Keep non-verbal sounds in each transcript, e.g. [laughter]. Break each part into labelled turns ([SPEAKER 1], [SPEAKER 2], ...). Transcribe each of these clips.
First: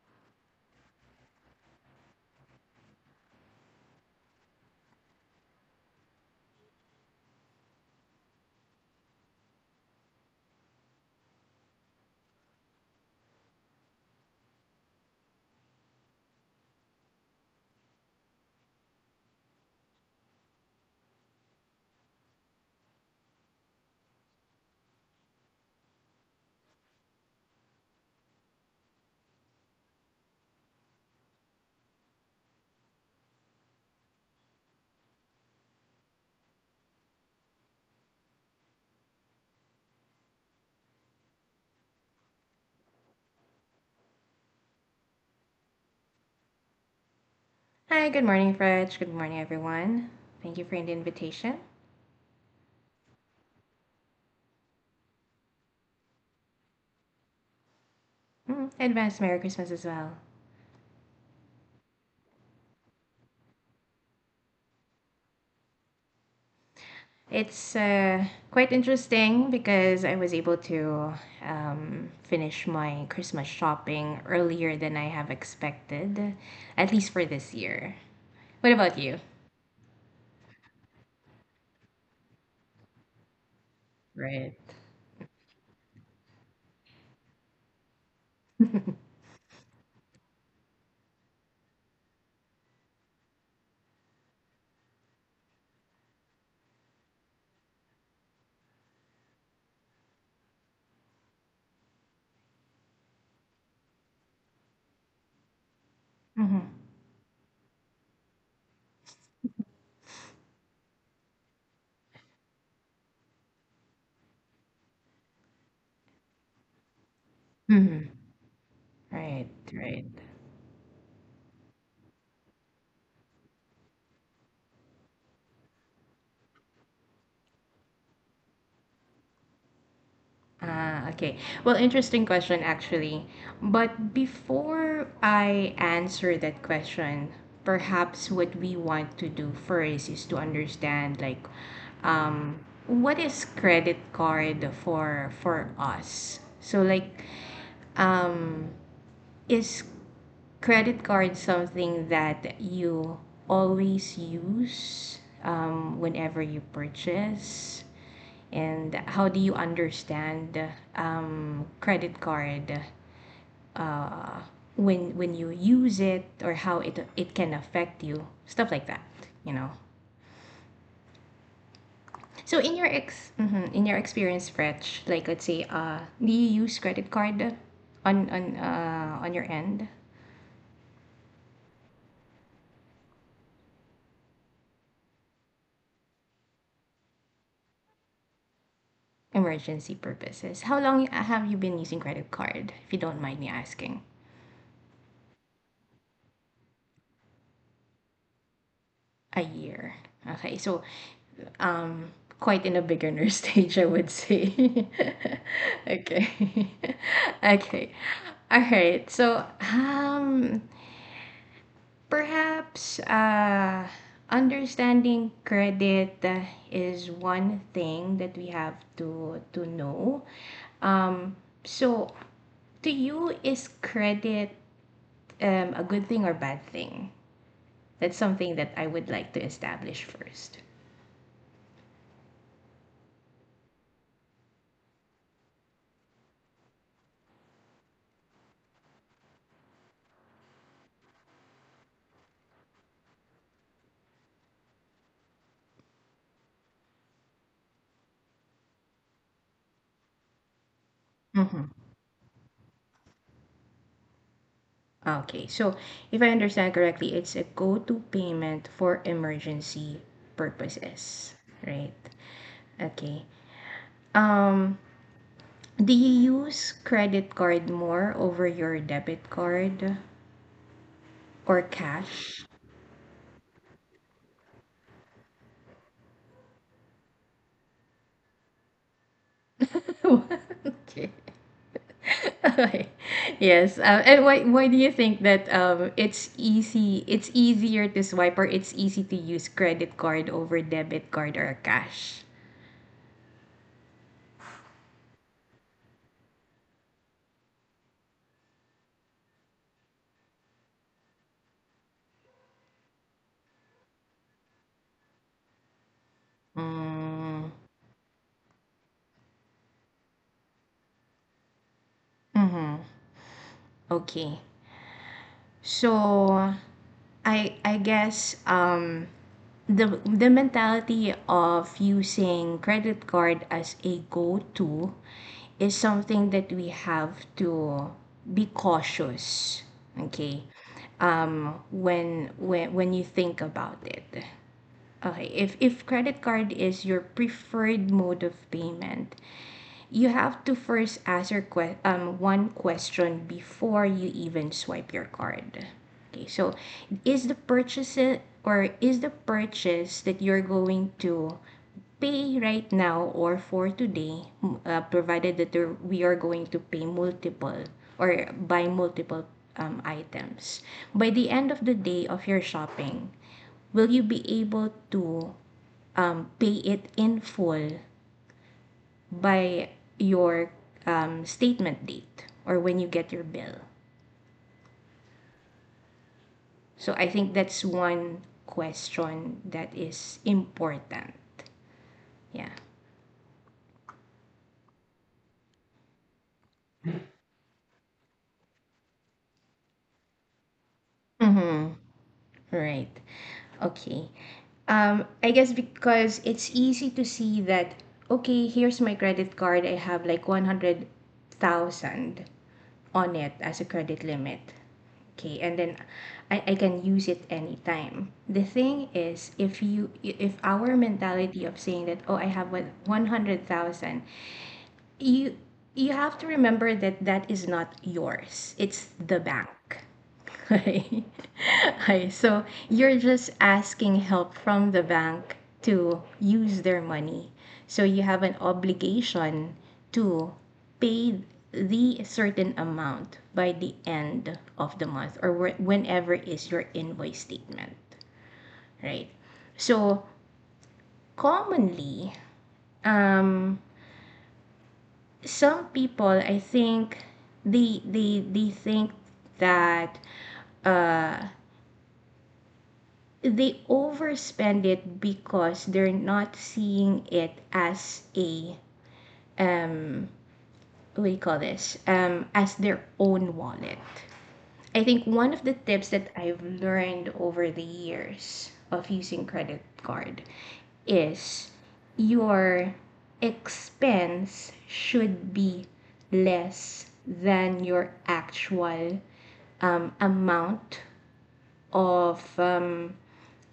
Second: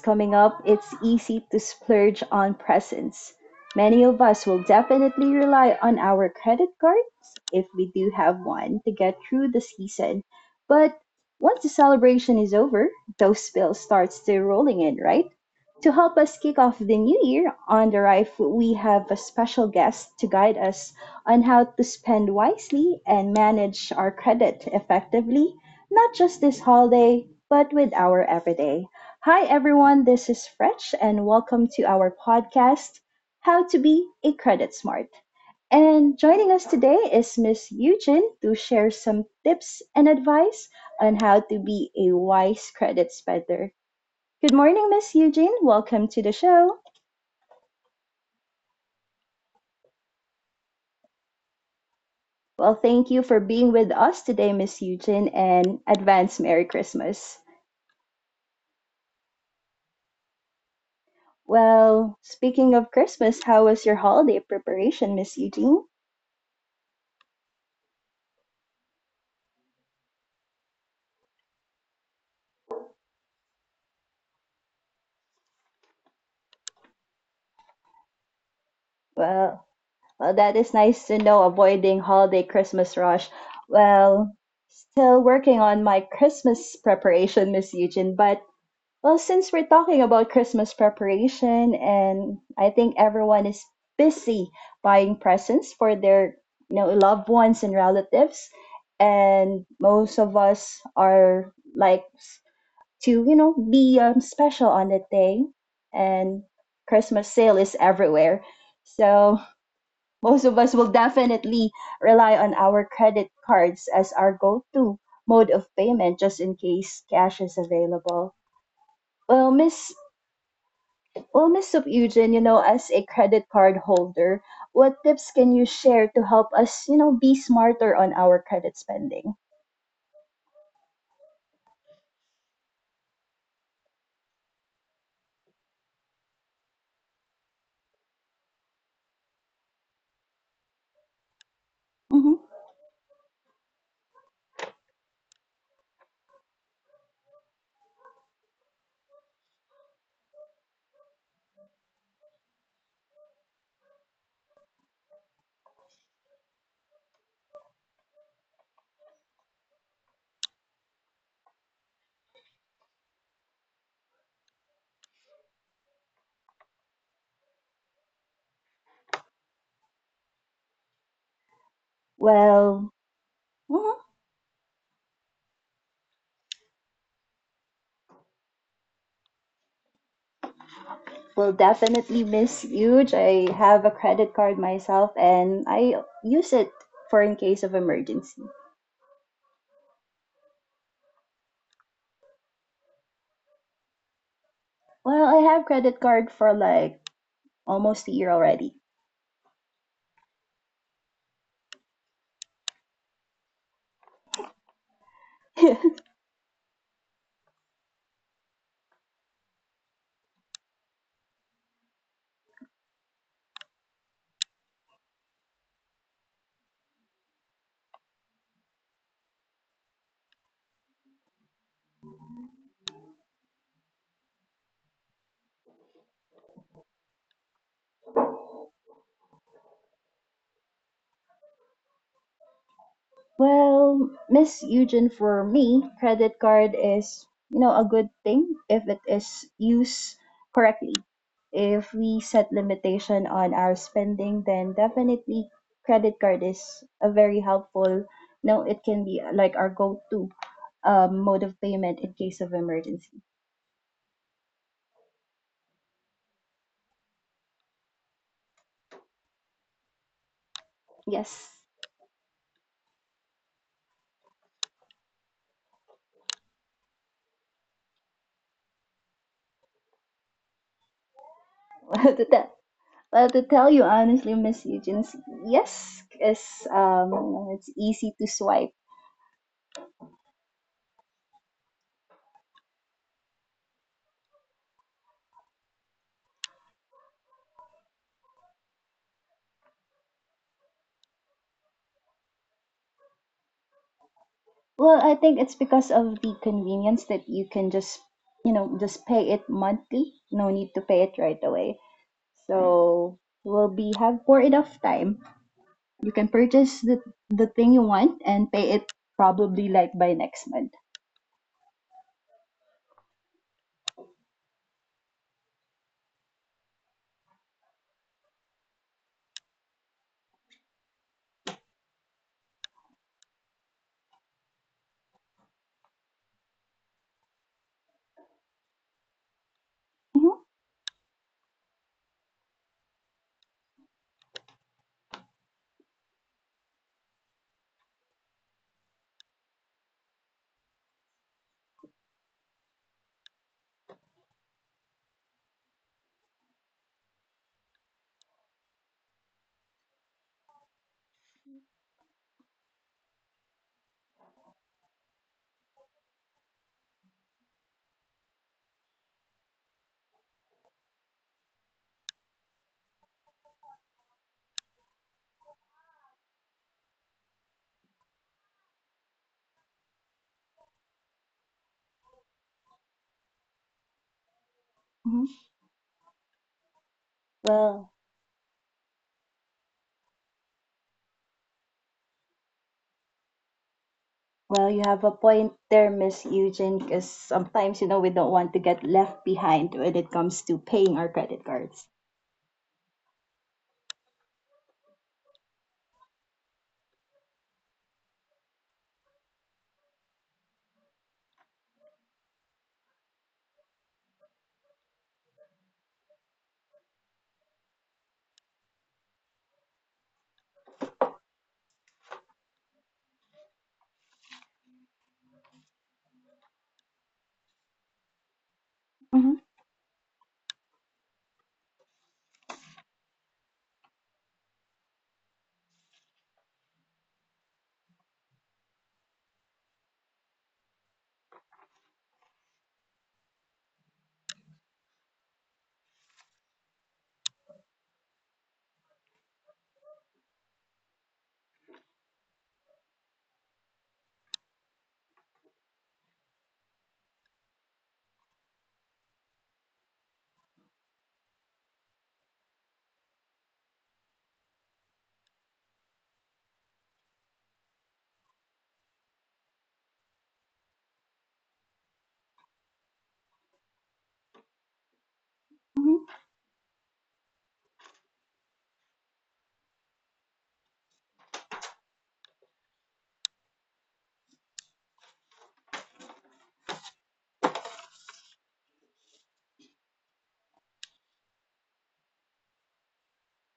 [SPEAKER 1] coming up, it's easy to splurge on presents. Many of us will definitely rely on our credit cards, if we do have one, to get through the season. But once the celebration is over, those bills starts to rolling in, right? To help us kick off the new year on the Rife, we have a special guest to guide us on how to spend wisely and manage our credit effectively, not just this holiday, but with our everyday. Hi, everyone. This is Fresh, and welcome to our podcast, How to Be a Credit Smart. And joining us today is Miss Eugene to share some tips and advice on how to be a wise credit spender. Good morning, Miss Eugene. Welcome to the show.
[SPEAKER 2] Hi, good morning, Fridge. Good morning, everyone. Thank you for the invitation.
[SPEAKER 1] Well, thank you for being with us today, Miss Eugene, and advance Merry Christmas.
[SPEAKER 2] Mm, advance Merry Christmas as well.
[SPEAKER 1] Well, speaking of Christmas, how was your holiday preparation, Miss Eugene?
[SPEAKER 2] It's quite interesting because I was able to finish my Christmas shopping earlier than I have expected, at least for this year. What about you?
[SPEAKER 1] Well, Well, that is nice to know, avoiding holiday Christmas rush. Well,
[SPEAKER 2] Right.
[SPEAKER 1] still working on my Christmas preparation, Miss Eugene, but well, since we're talking about Christmas preparation and I think everyone is busy buying presents for their loved ones and relatives, and most of us are like to be special on that day, and
[SPEAKER 2] Mm-hmm.
[SPEAKER 1] Christmas sale is everywhere. So most of us will definitely rely on our credit cards as our go to mode of payment just in case cash is
[SPEAKER 2] Mm-hmm.
[SPEAKER 1] available.
[SPEAKER 2] Right,
[SPEAKER 1] Well, Miss
[SPEAKER 2] right.
[SPEAKER 1] well, Miss Sub Eugene, you know, as a credit card holder, what tips can you share to help us, you know, be smarter on our credit spending?
[SPEAKER 2] Ah, okay. Well, interesting question, actually. But before I answer that question, perhaps what we want to do first is to understand, like,
[SPEAKER 1] Hmm.
[SPEAKER 2] um, what is credit card for us? So, like, um, is credit card something that you always use whenever you purchase? And how do you understand credit card uh, when you use it or how it can affect you, stuff like that you know so in your
[SPEAKER 1] Well,
[SPEAKER 2] in your
[SPEAKER 1] mhm.
[SPEAKER 2] experience, Fretch, like, let's say, do you use credit card on your end?
[SPEAKER 1] Well, definitely, Miss Huge. I have a credit card myself, and I use it for in case of emergency.
[SPEAKER 2] Emergency purposes. How long have you been using credit card, if you don't mind me asking?
[SPEAKER 1] Well, I have credit card for like almost a year already.
[SPEAKER 2] A year. Okay. So, um, quite in a beginner [laughs] stage, I would say. [laughs]
[SPEAKER 1] [laughs]
[SPEAKER 2] Okay. [laughs] Okay. All right. So, um, perhaps understanding credit is one thing that we have to know. Um, so, to you, is credit a good thing or bad thing? That's something that I would like to establish first.
[SPEAKER 1] Well, Miss Eugen, for me, credit card is, you know, a good thing if it is used correctly. If we set limitation on our spending, then definitely credit card is a very helpful, no, it can be like our go-to mode of payment in case of emergency.
[SPEAKER 2] Okay, so if I understand correctly, it's a go-to payment for emergency
[SPEAKER 1] Yes.
[SPEAKER 2] purposes,
[SPEAKER 1] [laughs]
[SPEAKER 2] right? Okay. Um, do you use credit card more over your debit card or
[SPEAKER 1] Well, to,
[SPEAKER 2] cash?
[SPEAKER 1] tell well, to tell you honestly, Miss Eugen, yes, is you know, it's easy to swipe.
[SPEAKER 2] [laughs] Okay. [laughs] Okay. Yes. And why do you think that it's easy, it's easier to swipe, or it's easy to use credit card over debit card or cash?
[SPEAKER 1] Well, I think it's because of the convenience that you can just, you know, just pay it monthly. No need to pay it right away. So we will be have for enough time. You can purchase the
[SPEAKER 2] Mm,
[SPEAKER 1] thing you want and pay it probably like by next month.
[SPEAKER 2] mm-hmm. Okay. So I guess the mentality of using credit card as a go-to is something that we have to be cautious.
[SPEAKER 1] Mhm,
[SPEAKER 2] Okay. When when you think about it. Okay, if credit card is your preferred mode of payment, you have to first ask your one question before you even swipe your card. Okay, so is the purchase, or is the purchase that you're going to pay right now or for today, provided that there, we are going to pay multiple or buy multiple items. By the end of the day of your shopping, will you be able to pay it in full by your statement date or when you get your bill.
[SPEAKER 1] mhm.
[SPEAKER 2] So I think that's
[SPEAKER 1] Well,
[SPEAKER 2] one question that is important. Yeah.
[SPEAKER 1] well, you have a point there, Miss Eugene, because sometimes, you know, we don't want to get left behind when it comes to paying our credit
[SPEAKER 2] Mm-hmm.
[SPEAKER 1] cards.
[SPEAKER 2] Right. Okay. I guess because it's easy to see that, okay, here's my credit card. I have like 100,000 on it as a credit limit. Okay, and then I can use it anytime. The thing is, if you, if our mentality of saying that, oh, I have what, 100,000, you you have to remember that that is not yours, it's the
[SPEAKER 1] Mm-hmm.
[SPEAKER 2] bank. [laughs] Right. Right. So you're just asking help from the bank to use their money. So you have an obligation to pay the certain amount by the end of the month, or whenever is your invoice statement, right? So commonly, um, some people I think they think that they overspend it because they're not seeing it as a uh, what do you call this, as their own wallet. I think one of the tips
[SPEAKER 1] Mhm.
[SPEAKER 2] that I've learned over the years of using credit card is your expense should be less than your actual amount of um,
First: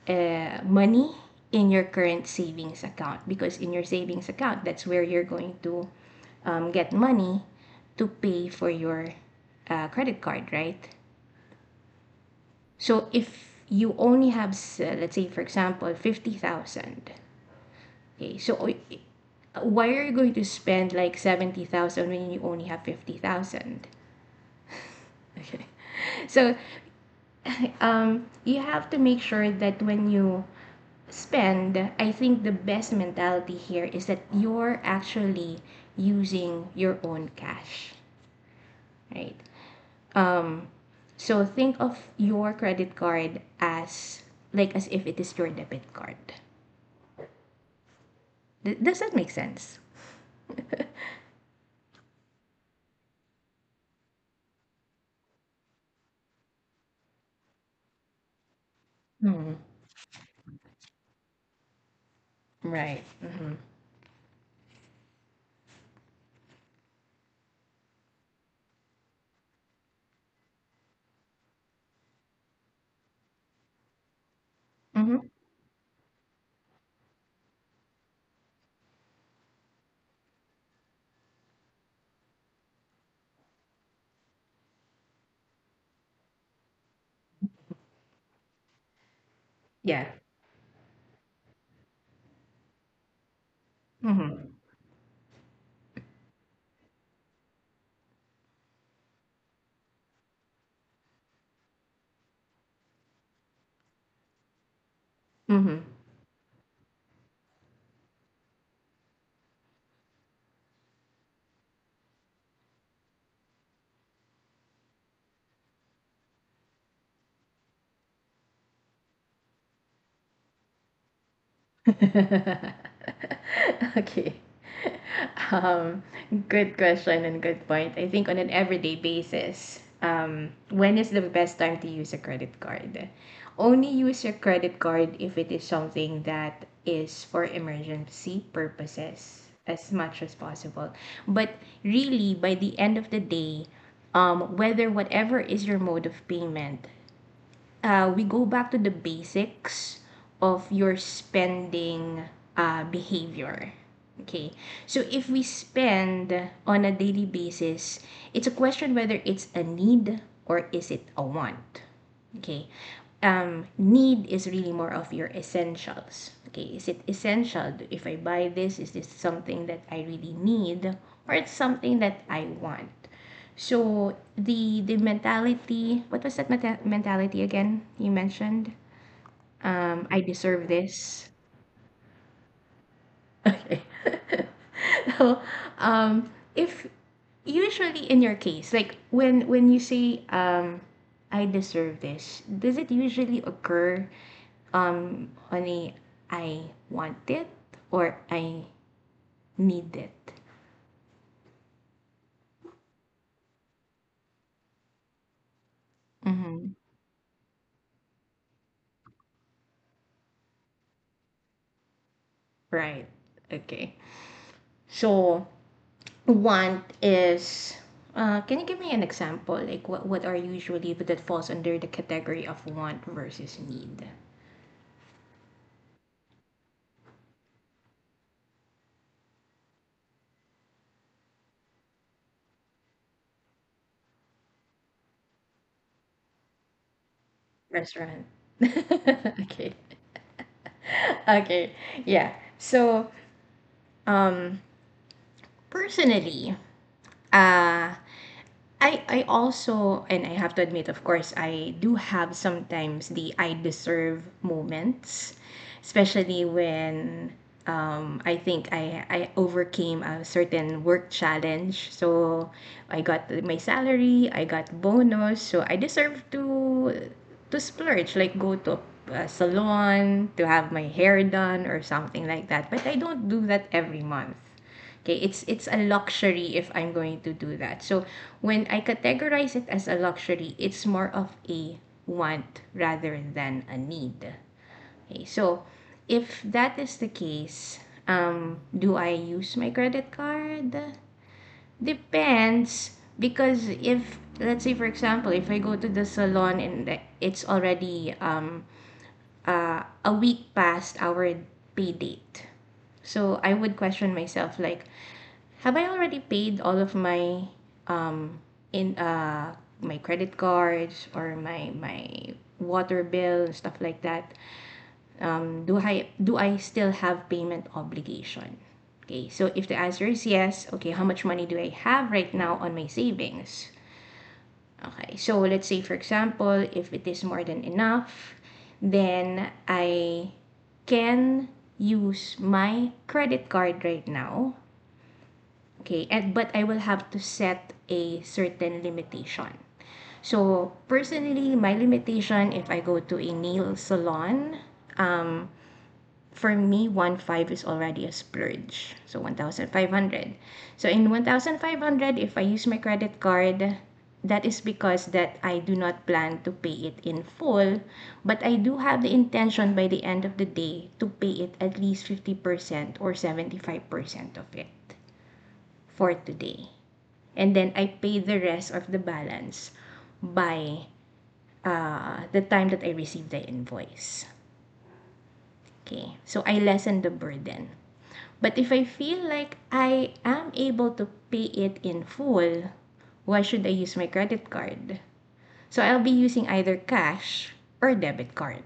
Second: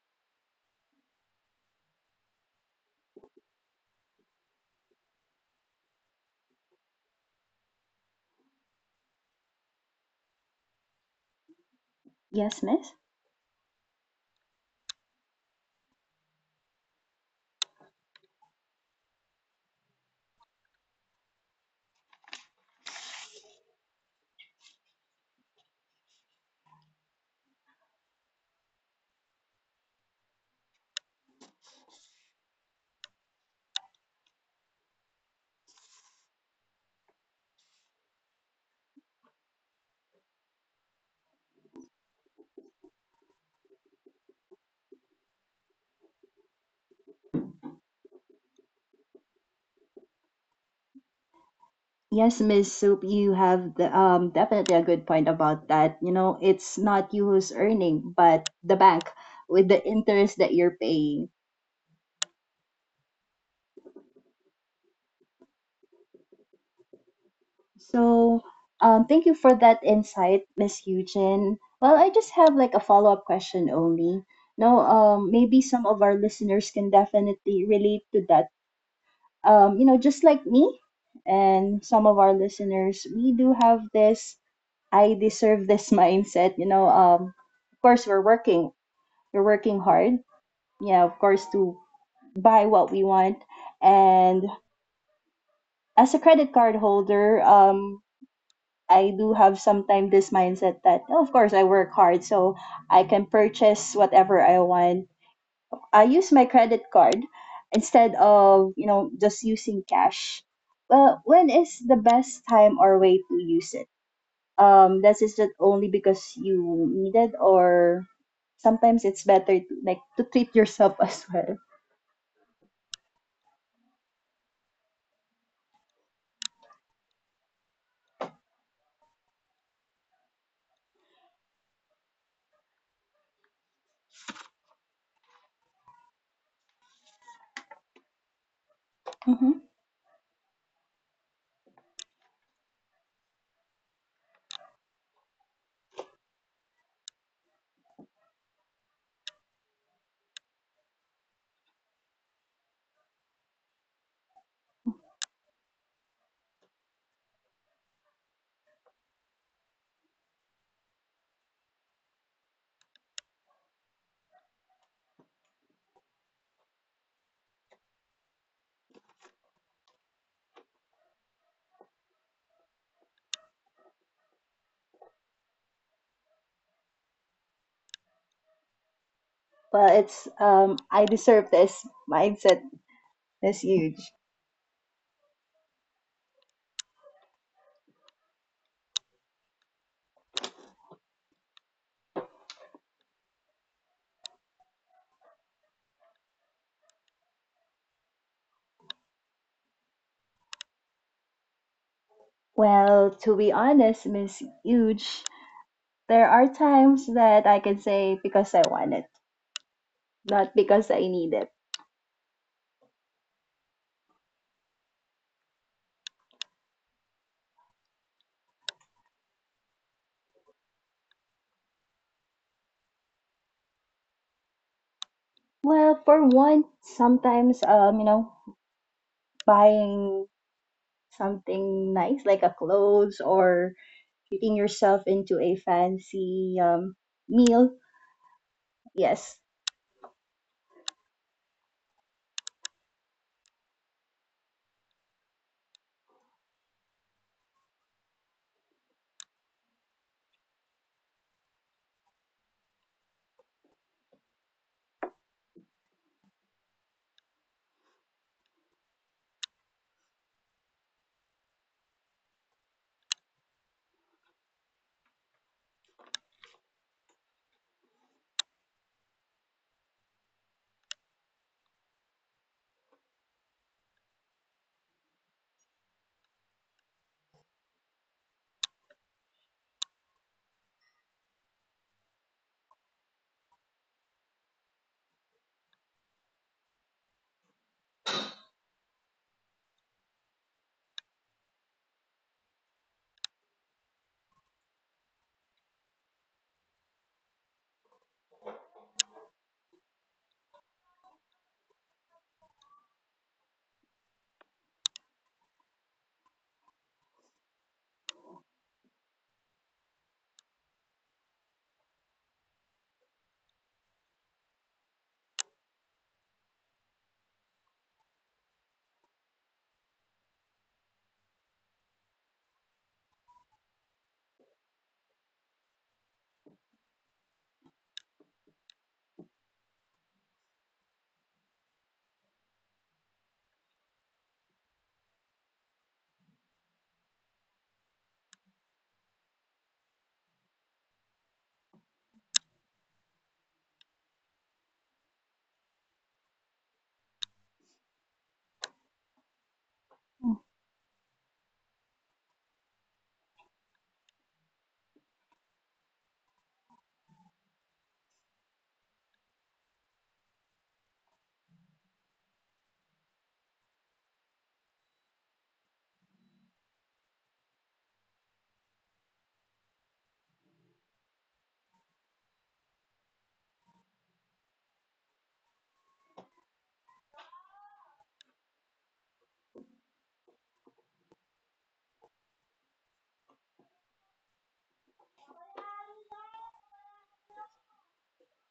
[SPEAKER 2] uh, money in your current savings account, because in your savings account, that's where you're going to get money to pay for your credit card, right?
[SPEAKER 1] Yes, miss.
[SPEAKER 2] So if you only have let's say, for example, 50,000. Okay, so, why are you going to spend like 70,000 when you only have 50,000? Okay. [laughs] So, you have to make sure that when you spend, I think the best mentality here is that you're actually using your own cash, right? Um, so think of your credit card as like as if it is your debit card. Does that make sense?
[SPEAKER 1] Yes, Miss Soup, you have the, definitely a good point about that. You know, it's not you who's earning, but the bank
[SPEAKER 2] Mm-hmm.
[SPEAKER 1] with the interest that you're paying.
[SPEAKER 2] Right. Mm-hmm.
[SPEAKER 1] So, thank you for that insight, Miss Eugen. Well, I just have like a follow-up question only. No,
[SPEAKER 2] Mm-hmm.
[SPEAKER 1] maybe some of our listeners can definitely relate to that. You know, just like me and some of our listeners, we do have this. I deserve this [laughs] mindset. You know, of course we're working
[SPEAKER 2] Yeah.
[SPEAKER 1] hard. Yeah, of course to buy what we want.
[SPEAKER 2] Mm-hmm.
[SPEAKER 1] And as a credit card holder, I do have sometimes this mindset that "Oh, of course I work hard, so I can purchase whatever I want.
[SPEAKER 2] Mm-hmm.
[SPEAKER 1] I use my credit card instead of just using cash. Well, when is the best time or way to use it? This is not only because you needed, or sometimes it's better to like to treat yourself [laughs] as well.
[SPEAKER 2] [laughs] Okay. um Good question and good point. I think on an everyday basis, um, when is the best time to use a credit card? Only use your credit card if it is something that is for emergency purposes
[SPEAKER 1] Hmm,
[SPEAKER 2] as much as possible. But really, by the end of the day, whether whatever is your mode of payment, we go back to the basics of your spending behavior. Okay, so if we spend on a daily basis, it's a question whether it's a need or is it a want. Okay. Need is really more of your essentials. Okay. Is it essential? If I buy this, is this something that I really need, or it's something that I want? So the mentality, what was that mentality again? You mentioned,
[SPEAKER 1] well
[SPEAKER 2] I
[SPEAKER 1] it's
[SPEAKER 2] deserve
[SPEAKER 1] I
[SPEAKER 2] this.
[SPEAKER 1] deserve this mindset
[SPEAKER 2] [laughs]
[SPEAKER 1] is
[SPEAKER 2] Okay.
[SPEAKER 1] huge.
[SPEAKER 2] [laughs] So, if usually in your case, like when you say, I deserve this, does it usually occur on a I want it or I need it.
[SPEAKER 1] Well, to be honest, Miss Huge, there are
[SPEAKER 2] Mm-hmm.
[SPEAKER 1] times that I can say because I want it, not because I need it.
[SPEAKER 2] Right. Okay. So want is, can you give me an example? Like what are usually that falls under the category of want versus need?
[SPEAKER 1] Well, for one, sometimes you know, buying something nice like a clothes or treating yourself into a fancy meal.
[SPEAKER 2] Restaurant. [laughs]
[SPEAKER 1] Yes.
[SPEAKER 2] Okay. [laughs] Okay. Yeah. So um personally, uh I also, and I have to admit, of course, I do have sometimes the I deserve moments, especially when I think I overcame a certain work challenge. So I got my salary, I got bonus, so I deserve to splurge, like go to a salon to have my hair done or something like that. But I don't do that every month. Okay, it's a luxury if I'm going to do that. So when I categorize it as a luxury, it's more of a want rather than a need. Okay, so if that is the case, do I use my credit card? Depends, because if let's say, for example, if I go to the salon and it's already a week past our pay date, so I would question myself like, have I already paid all of my um in my credit cards or my water bill and stuff like that? Do I still have payment obligation? Okay, so if the answer is yes, okay, how much money do I have right now on my savings? Okay, so let's say, for example, if it is more than enough, then I can use my credit card right now. Okay, and but I will have to set a certain limitation. So personally, my limitation if I go to a nail salon, for me, 1,500 is already a splurge. So 1,500. So in 1,500, if I use my credit card, that is because that I do not plan to pay it in full, but I do have the intention by the end of the day to pay it at least 50% or 75% of it for today, and then I pay the rest of the balance by the time that I receive the invoice. Okay, so I lessen the burden. But if I feel like I am able to pay it in full, why should I use my credit card? So I'll be using either cash or debit card,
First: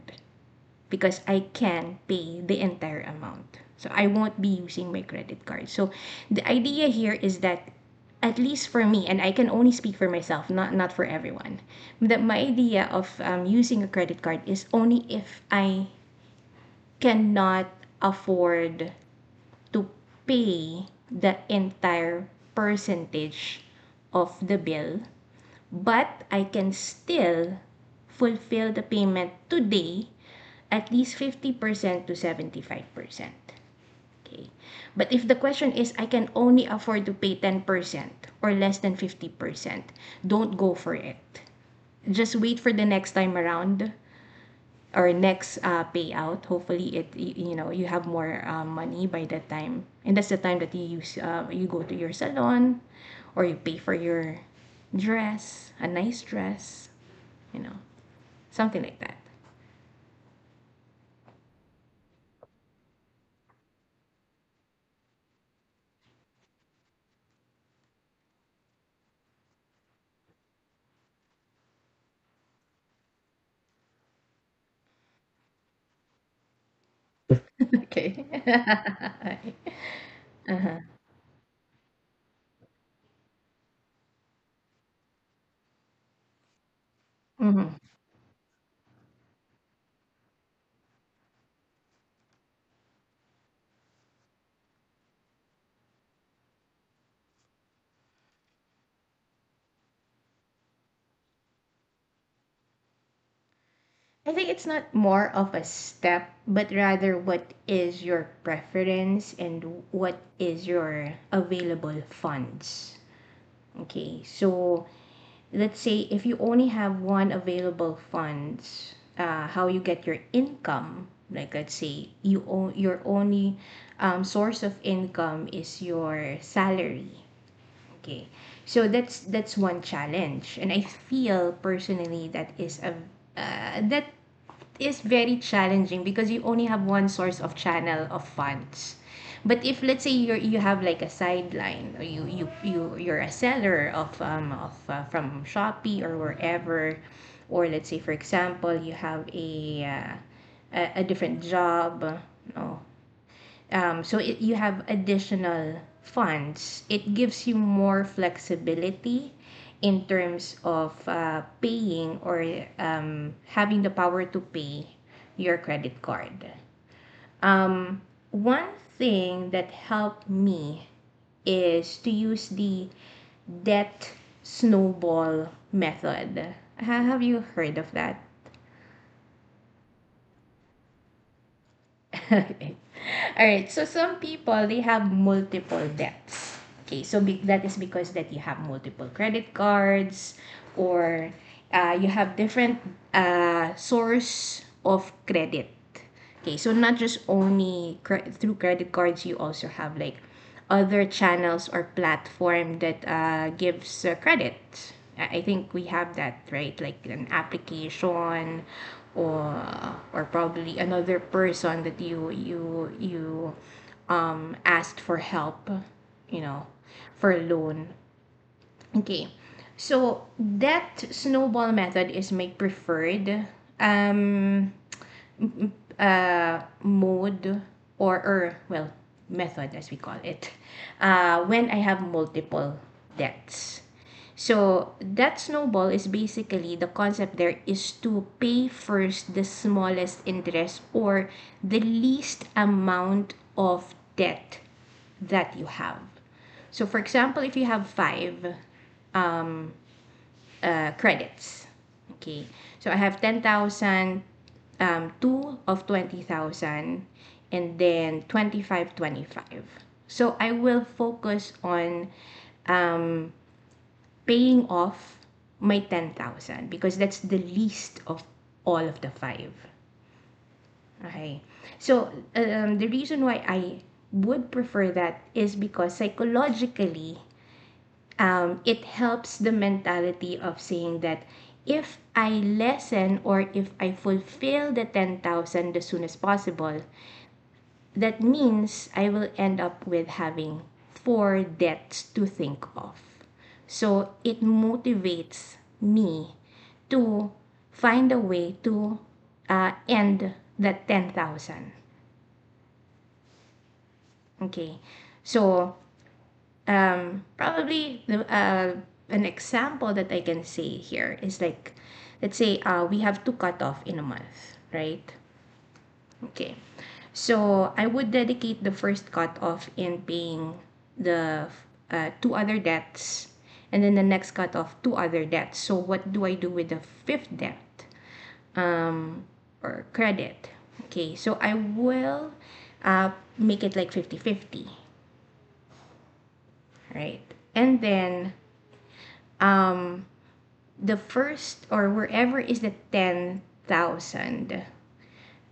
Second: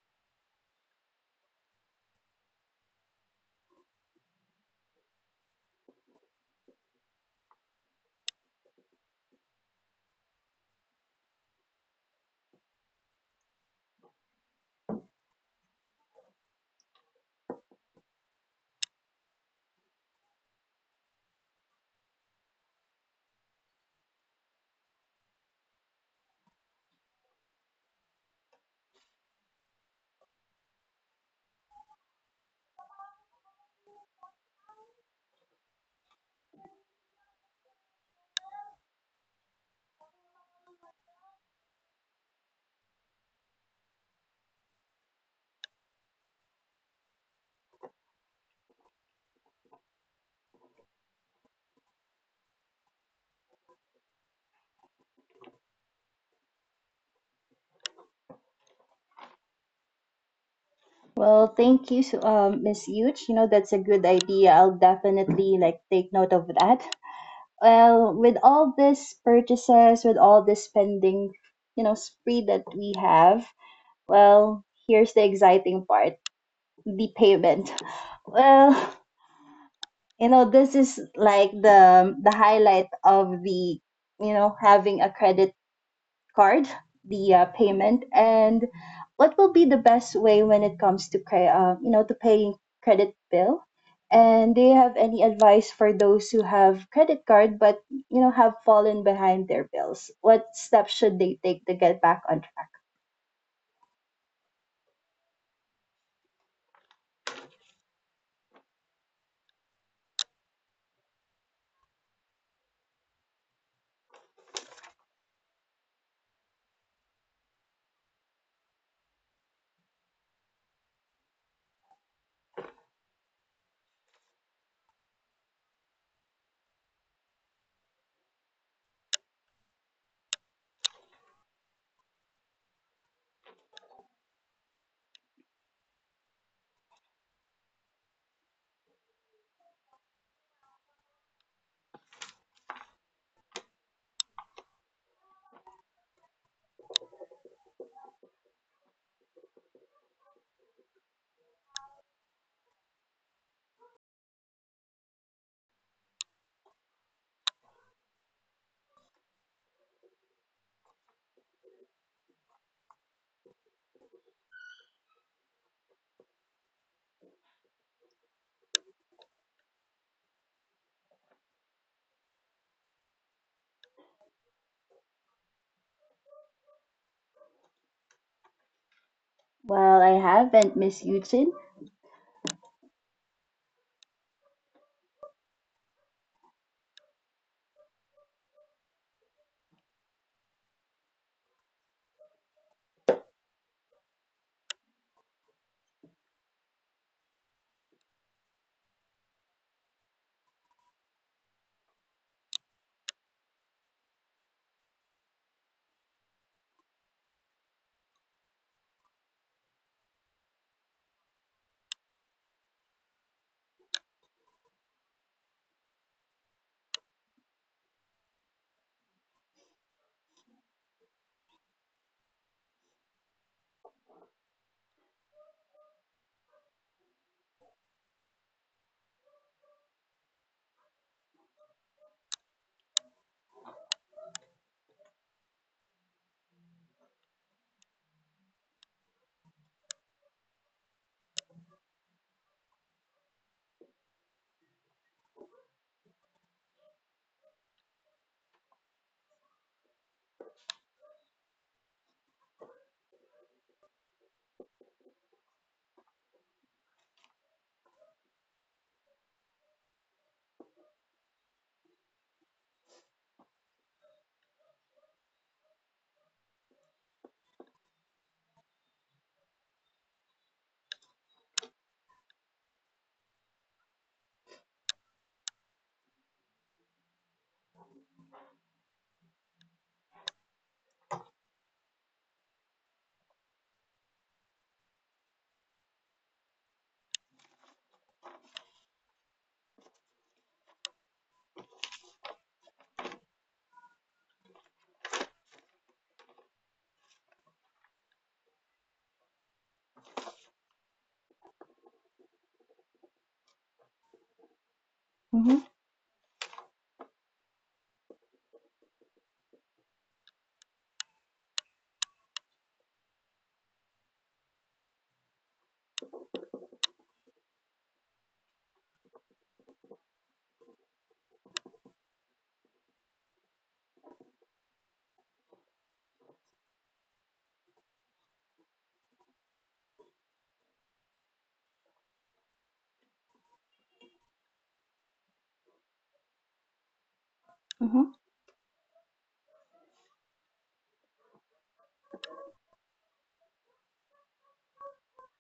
[SPEAKER 2] because I can pay the entire amount. So I won't be using my credit card. So the idea here is that, at least for me, and I can only speak for myself, not for everyone, that my idea of using a credit card is only if I cannot afford to pay the entire percentage of the bill, but I can still fulfill the payment today at least 50% to 75%. Okay. But if the question is, I can only afford to pay 10% or less than 50%, don't go for it. Just wait for the next time around, or next payout. Hopefully, it you know you have more money by that time, and that's the time that you use, you go to your salon, or you pay for your dress, a nice dress, you know, something like that.
[SPEAKER 1] Well, thank you, Miss Huge. You know, that's a good idea. I'll definitely like take note of that. Well, with all these purchases, with all this spending, you know, spree that we have, well, here's the exciting part, the
[SPEAKER 2] [laughs]
[SPEAKER 1] payment. [laughs]
[SPEAKER 2] Okay.
[SPEAKER 1] Well,
[SPEAKER 2] [laughs]
[SPEAKER 1] you know this
[SPEAKER 2] Uh-huh.
[SPEAKER 1] is like the highlight of the, you know, having a credit card, the
[SPEAKER 2] Mhm.
[SPEAKER 1] payment, and what will be the best way when it comes to you know, to paying credit bill, and do you have any advice for those who have credit card but you know have fallen behind their bills? What steps should they take to get back on track?
[SPEAKER 2] I think it's not more of a step, but rather what is your preference and what is your available funds. Okay, so let's say if you only have one available funds, how you get your income, like let's say you own your only source of income is your salary. Okay, so that's one challenge, and I feel personally that is a that is very challenging because you only have one source of channel of funds. But if let's say you have like a sideline, or you're a seller of from Shopee or wherever, or let's say, for example, you have a different job. No. So you have additional funds. It gives you more flexibility in terms of paying, or having the power to pay your credit card. Um, One thing that helped me is to use the debt snowball method. Have you heard of that?
[SPEAKER 1] Well, I haven't, Miss Eugene.
[SPEAKER 2] [laughs] Okay. All right. So some people, they have multiple debts. Okay. So that is because that you have multiple credit cards, or you have different source of credit. Okay. So not just only through credit cards, you also have like other channels or platform that gives credit. I think we have that, right, like an application, or probably another person that you asked for help, you know, for a loan. Okay, so that snowball method is my preferred. Um, m- Mode, or well, method, as we call it, when I have multiple debts. So that snowball is basically, the concept there is to pay first the smallest interest, or the least amount of debt that you have. So, for example, if you have five um, credits. Okay. So I have 10,000, two of 20,000, and then 25, 25. So I will focus on um, paying off my 10,000, because that's the least of all of the five. Okay. So the reason why I would prefer that is because, psychologically, it helps the mentality of saying that if I lessen, or if I fulfill the 10,000 as soon as possible, that means I will end up with having four debts to think of. So it motivates me to find a way to end that 10,000. Okay.
[SPEAKER 1] Mm-hmm,
[SPEAKER 2] So probably an example that I can say here is, like, let's say we have to cut off in a month, right? Okay. So I would dedicate the first cutoff in paying the two other debts, and then the next cutoff two other debts. So what do I do with the fifth debt? Um, or credit. Okay, so I will uh, make it like fifty fifty, right? And
[SPEAKER 1] mm-hmm.
[SPEAKER 2] then, um, the first, or wherever is the 10,000,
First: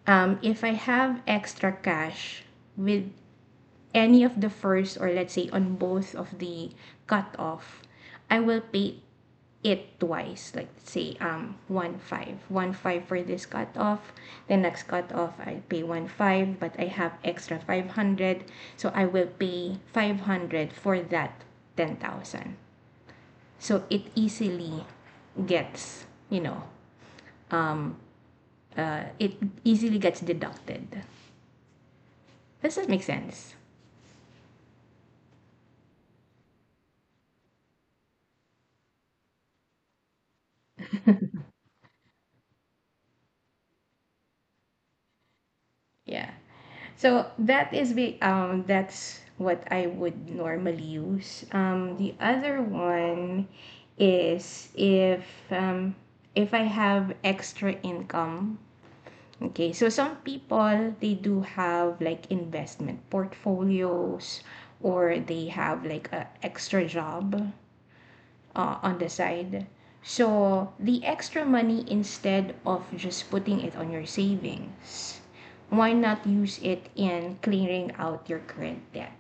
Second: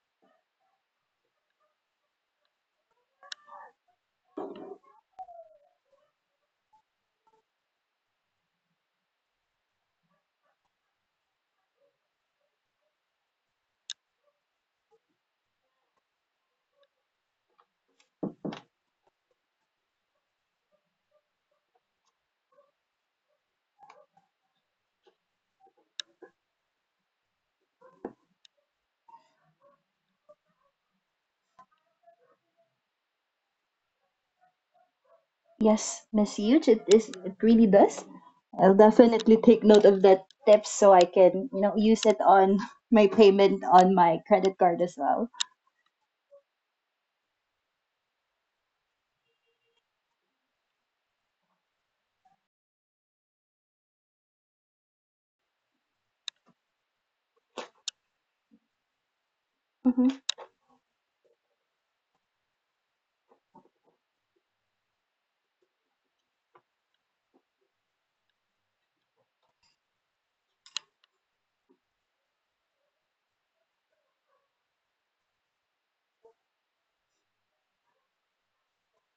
[SPEAKER 2] if I have extra cash with any of the first, or let's say on both of the cutoff, I will pay it twice. Like, let's say, one five, one five for this cutoff. The next cutoff I pay one five, but I have extra 500, so I will pay 500 for that 10,000. So gets you know it easily gets deducted. Does that make sense?
[SPEAKER 1] Yes, Miss Eugene, it really does. I'll definitely take note of that tip so I can, you know, use it on [laughs] my payment on my credit card as well.
[SPEAKER 2] Yeah. So that is be that's what I would normally use. The other one is um if I have extra income. Okay, so some
[SPEAKER 1] Mm-hmm,
[SPEAKER 2] people, they do have like investment portfolios, or they have like a extra job on the side. So the extra money, instead of just putting it on your savings, why not use it in clearing out your current debt,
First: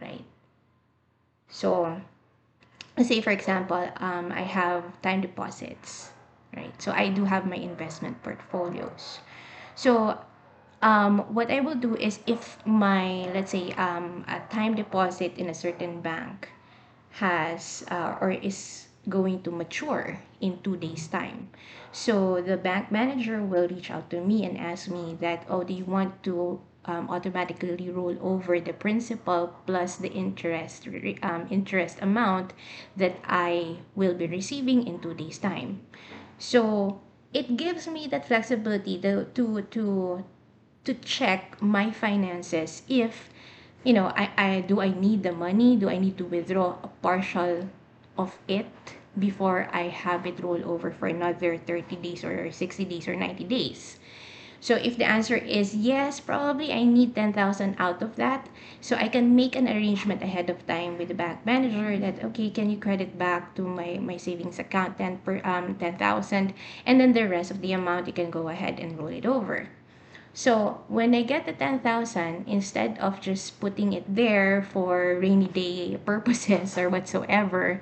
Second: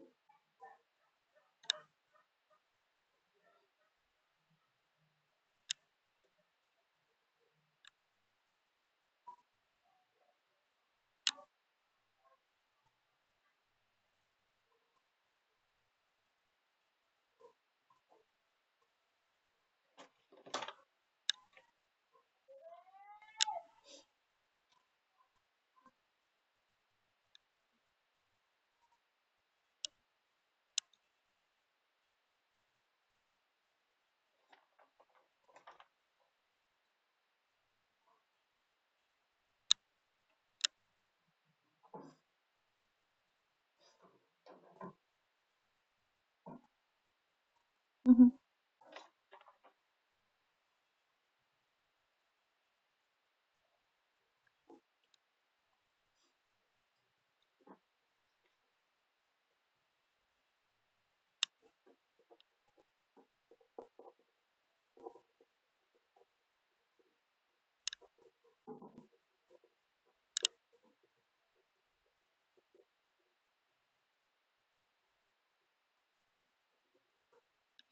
[SPEAKER 2] right? So, say, for example, I have time deposits, right? So I do have my investment portfolios. So, what I will do is, if my, let's say, a time deposit in a certain bank has or is going to mature in 2 days' time. So the bank manager will reach out to me and ask me that, oh, do you want to automatically roll over the principal plus the interest amount that I will be receiving in 2 days' time. So it gives me that flexibility to check my finances, if I need the money. Do I need to withdraw a partial
[SPEAKER 1] mm-hmm,
[SPEAKER 2] of it before I have it roll over for another 30 days, or 60 days, or 90 days? So if the answer is yes, probably I need 10,000 out of that, so I can make an arrangement ahead of time with the bank manager, that, okay, can you credit back to my savings account 10 per um 10,000, and then the rest of the amount you can go ahead and roll it over. So when I get the 10,000, instead of just putting it there for rainy day purposes or whatsoever,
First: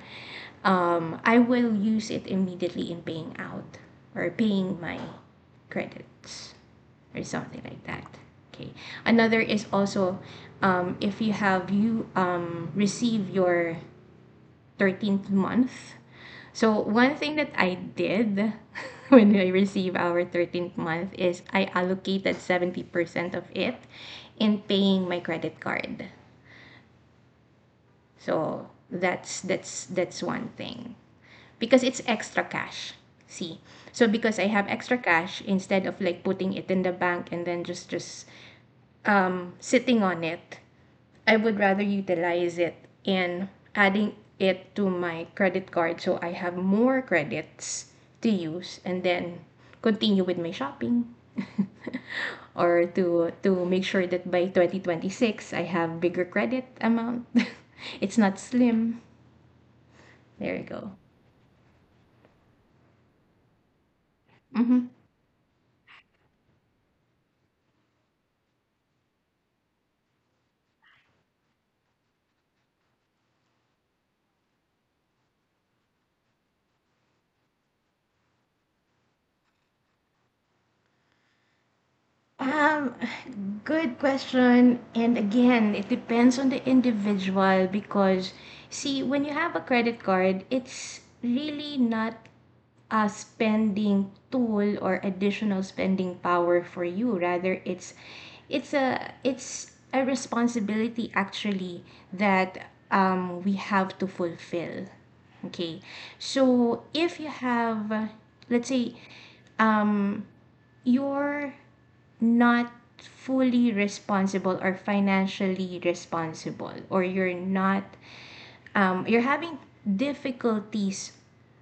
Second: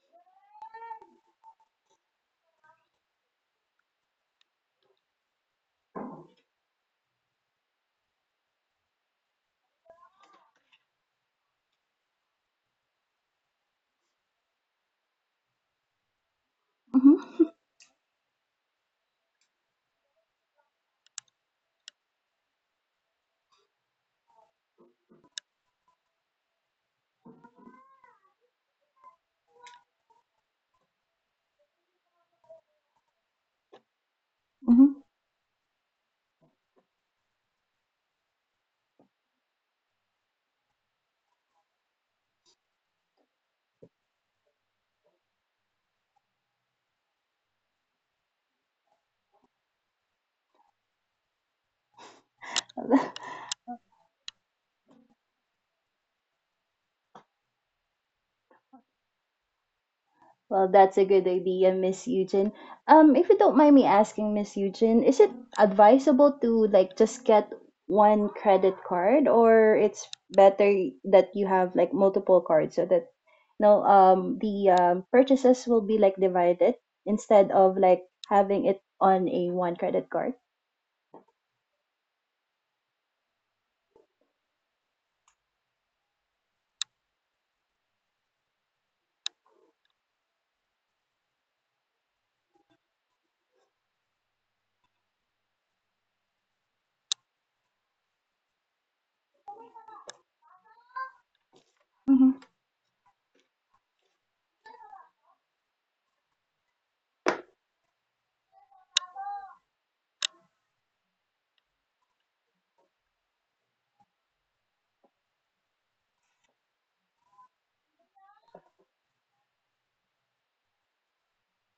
[SPEAKER 2] I will use it immediately in paying out, or paying my credits, or something like that. Okay. Another is also, if you receive your 13th month. So one thing
[SPEAKER 1] mm-hmm,
[SPEAKER 2] that I did [laughs] when I received our 13th month is, I allocated 70% of it in paying my credit card. So that's one thing, because it's extra cash. See. So because I have
[SPEAKER 1] mm-hmm.
[SPEAKER 2] extra cash, instead of like putting it in the bank and then just sitting on it, I would rather utilize it in adding it to my credit card, so I have more credits to use and then continue with my shopping. [laughs] Or
[SPEAKER 1] [laughs]
[SPEAKER 2] to make sure that by 2026 I have bigger credit amount. [laughs] It's not slim. There
[SPEAKER 1] Well,
[SPEAKER 2] you
[SPEAKER 1] that's a
[SPEAKER 2] go.
[SPEAKER 1] good idea, Miss Eugene. If you don't mind me asking, Miss
[SPEAKER 2] Mhm.
[SPEAKER 1] Eugene, is it advisable to like just get one credit card, or it's better that you have like multiple cards so that no, the purchases will be like divided instead of like having it on a one credit card?
[SPEAKER 2] Um, Good question. And again, it depends on the individual because, see, when you have a credit card, it's really not a spending tool or additional spending power for you. Rather, it's a responsibility, actually,
[SPEAKER 1] Mm-hmm.
[SPEAKER 2] that we have to fulfill. Okay, so if you have let's say, um, you're not fully responsible, or financially responsible, or you're not you're having difficulties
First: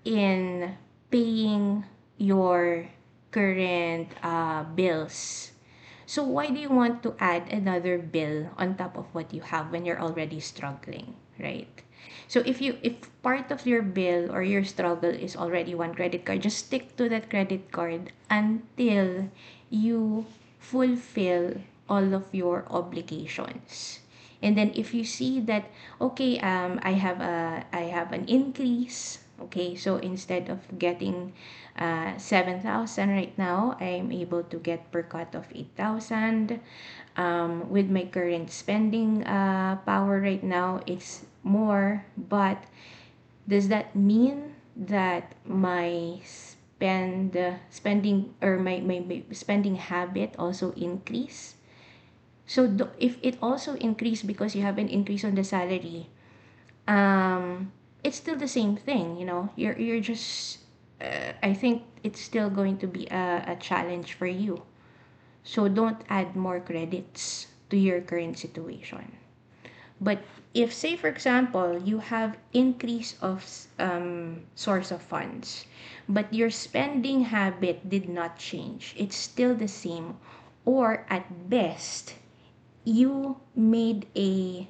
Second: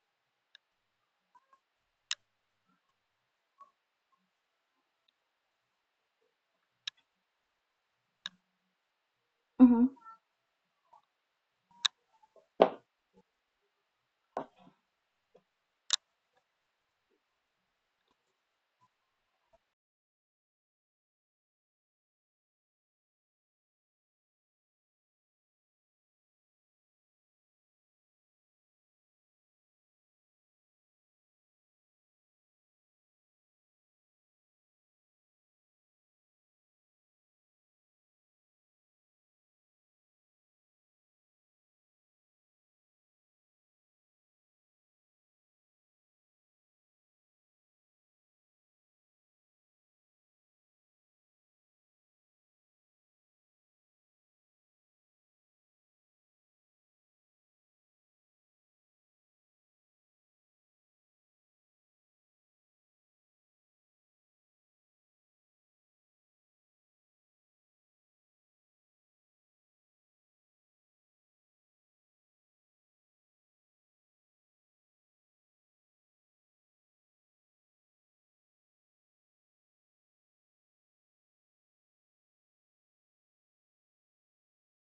[SPEAKER 2] in paying your current bills, so why do you want to add another bill on top of what you have when
[SPEAKER 1] Mm-hmm.
[SPEAKER 2] you're already struggling, right? So if you if part of your bill, or your struggle, is already one credit card, just stick to that credit card until you fulfill all of your obligations. And then if you see that, okay, I have an increase, okay? So instead of getting 7,000 right now, I'm able to get per cut of 8,000. With my current spending power right now, it's more. But does that mean that my spending, or my spending habit also increase? So, if it also increase because you have an increase on the salary, um, it's still the same thing. You're just. I think it's still going to be a challenge for you. So don't add more credits to your current situation. But if, say, for example, you have increase of source of funds, but your spending habit did not change, it's still the same, or at best, you made a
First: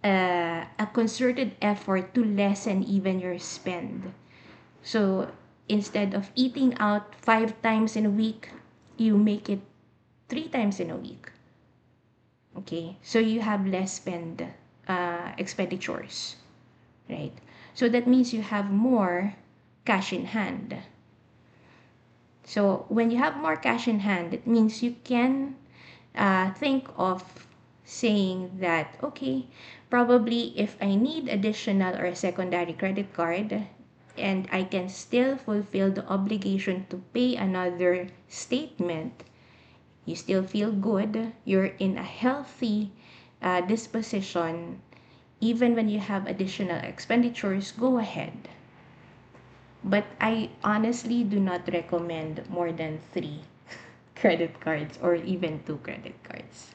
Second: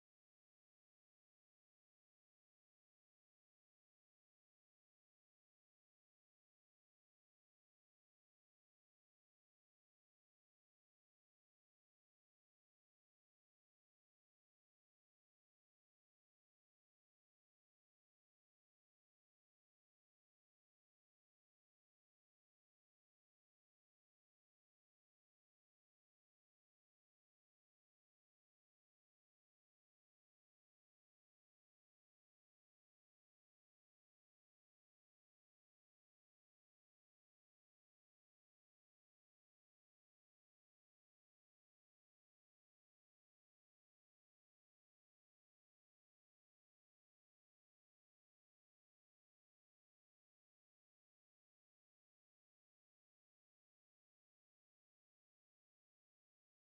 [SPEAKER 2] uh, a concerted effort to lessen even your spend. So instead of eating out five times in a week, you make it three times in a week. Okay, so you have less spend expenditures, right? So that means you have more cash in hand. So when you have more cash in hand, it means you can think of saying that, okay, probably if I need additional or secondary credit card, and I can still fulfill the obligation to pay another statement, you still feel good, you're in a healthy disposition, even when you have additional expenditures, go ahead. But I honestly do not recommend more than three credit cards, or even two credit cards,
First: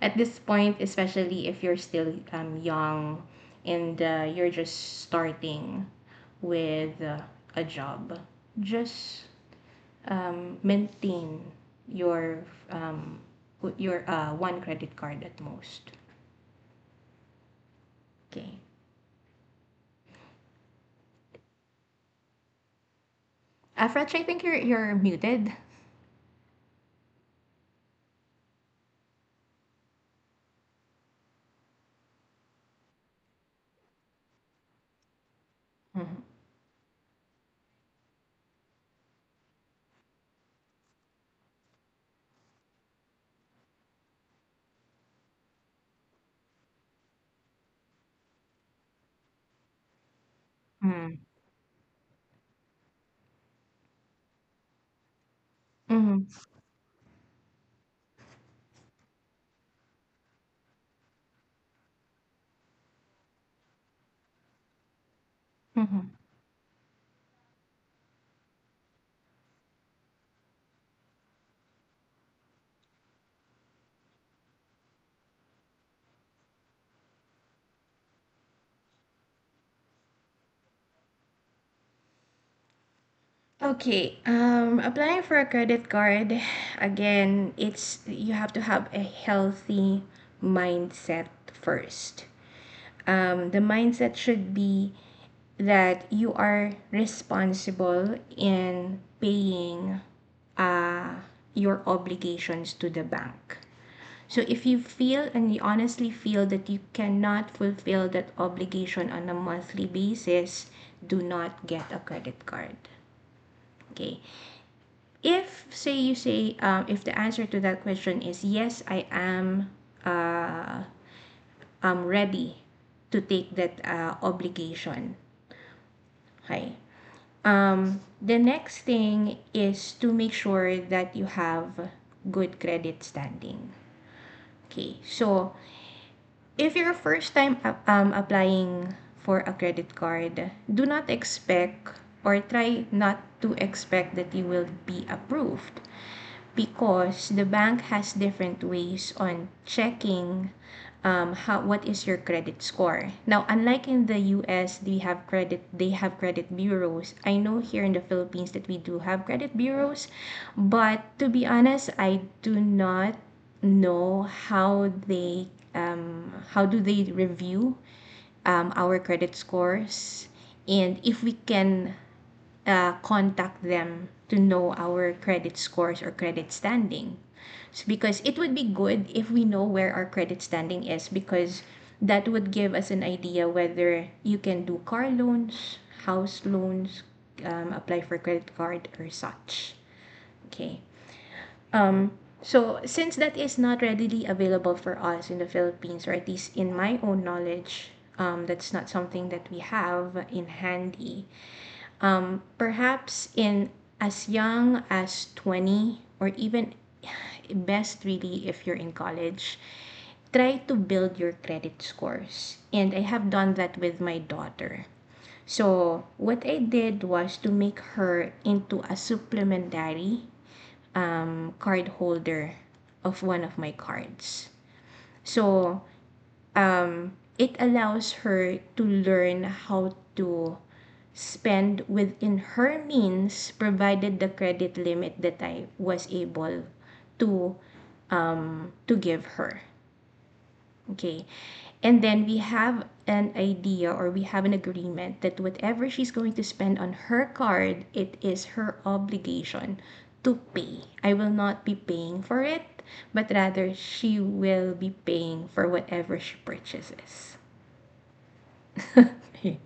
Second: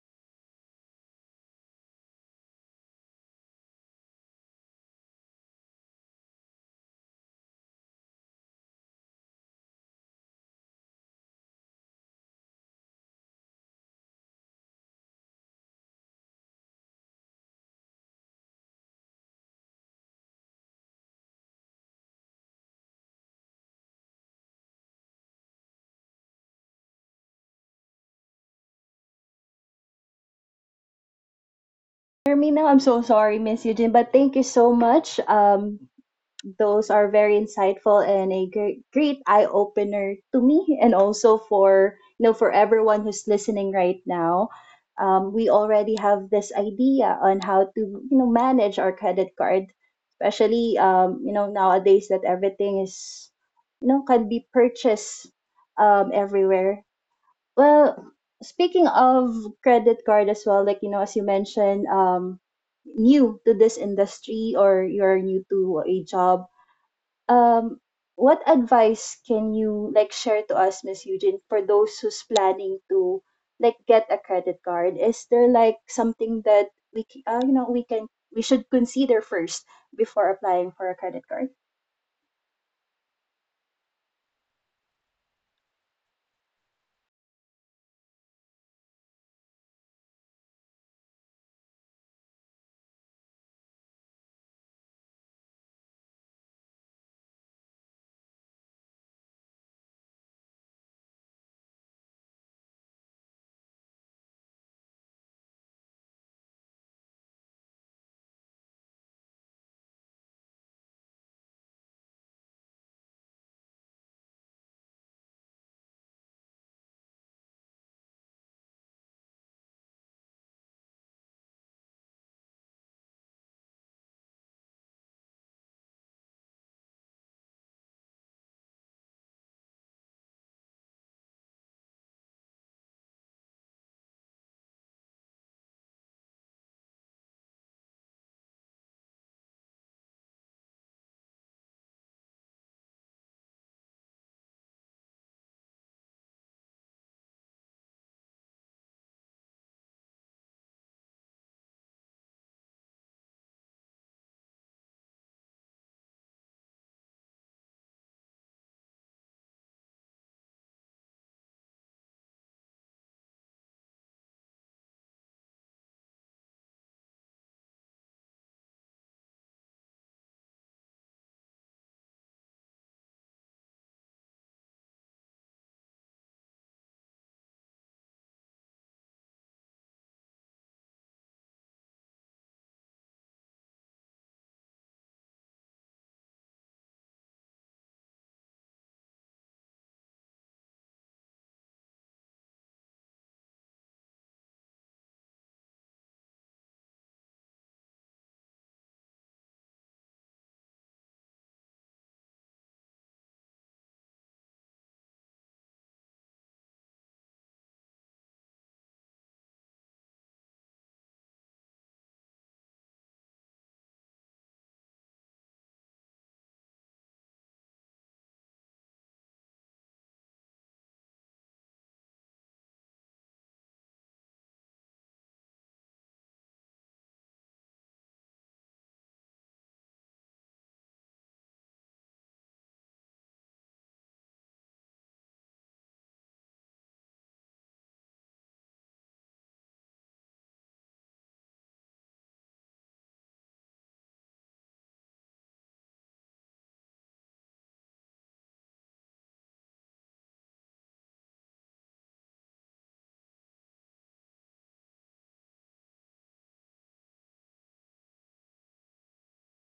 [SPEAKER 2] at this point, especially if you're still young, and you're just starting with a job. Just maintain your um, your one credit card at most. Okay. Fretch, I think you're muted.
[SPEAKER 1] Hear me now? I'm so sorry, Miss Eugene, but thank you so much.
[SPEAKER 2] Mm-hmm.
[SPEAKER 1] Those are very insightful and a great, great eye opener to me, and also for you know for everyone who's listening right now. We already have this idea on how to you know manage our credit card, especially
[SPEAKER 2] Mm.
[SPEAKER 1] you know nowadays that everything is you know can be purchased
[SPEAKER 2] Mm-hmm.
[SPEAKER 1] everywhere. Well, speaking of credit card as well, like you know, as you mentioned, new to this industry or you're new to a
[SPEAKER 2] Mm-hmm.
[SPEAKER 1] job, um, what advice can you like share to us, Miss Eugene, for those who's planning to like get a credit card? Is there like something that we you know we can, we should consider first before applying for a credit card?
[SPEAKER 2] Okay. Applying for a credit card, again, it's you have to have a healthy mindset first. The mindset should be that you are responsible in paying uh, your obligations to the bank. So if you feel, and you honestly feel, that you cannot fulfill that obligation on a monthly basis, do not get a credit card. Okay. If, say, you say if the answer to that question is yes, uh, I'm ready to take that obligation. Okay. The next thing is to make sure that you have good credit standing. Okay, so if you're first time applying for a credit card, do not expect, or try not to expect, that you will be approved, because the bank has different ways on checking how what is your credit score. Now, unlike in the US, they have credit bureaus. I know, here in the Philippines, that we do have credit bureaus, but to be honest, I do not know how do they review our credit scores, and if we can contact them to know our credit scores or credit standing. So because it would be good if we know where our credit standing is, because that would give us an idea whether you can do car loans, house loans, apply for credit card, or such. Okay. Um, so, since that is not readily available for us in the Philippines, or at least in my own knowledge, that's not something that we have in handy perhaps in as young as 20 or even best really if you're in college try to build your credit scores. And I have done that with my daughter. So, what I did was to make her into a supplementary card holder of one of my cards. So, um, it allows her to learn how to spend within her means provided the credit limit that I was able to to give her. Okay. And then we have an idea or we have an agreement that whatever she's going to spend on her card, it is her obligation to pay. I will not be paying for it, but rather she will be paying for whatever she purchases. [laughs] Okay.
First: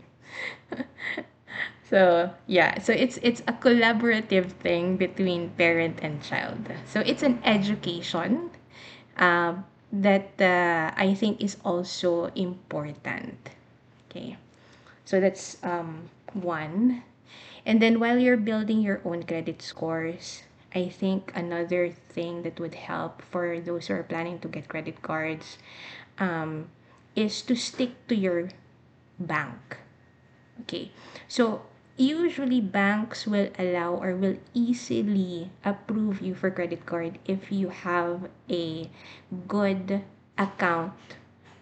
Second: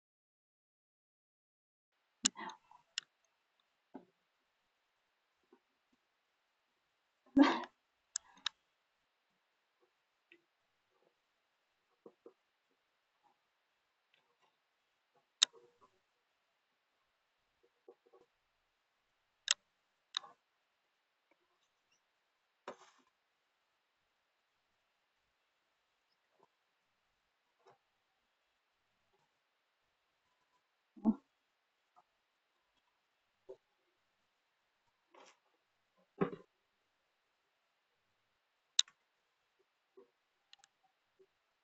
[SPEAKER 2] So yeah, so it's a collaborative thing between parent and child. So it's an education um, that I think is also important. Okay, so that's one. And then while you're building your own credit scores, I think another thing that would help for those who are planning to get credit cards is to stick to your bank. Okay. So usually banks will allow or will easily approve you for credit card if you have a good account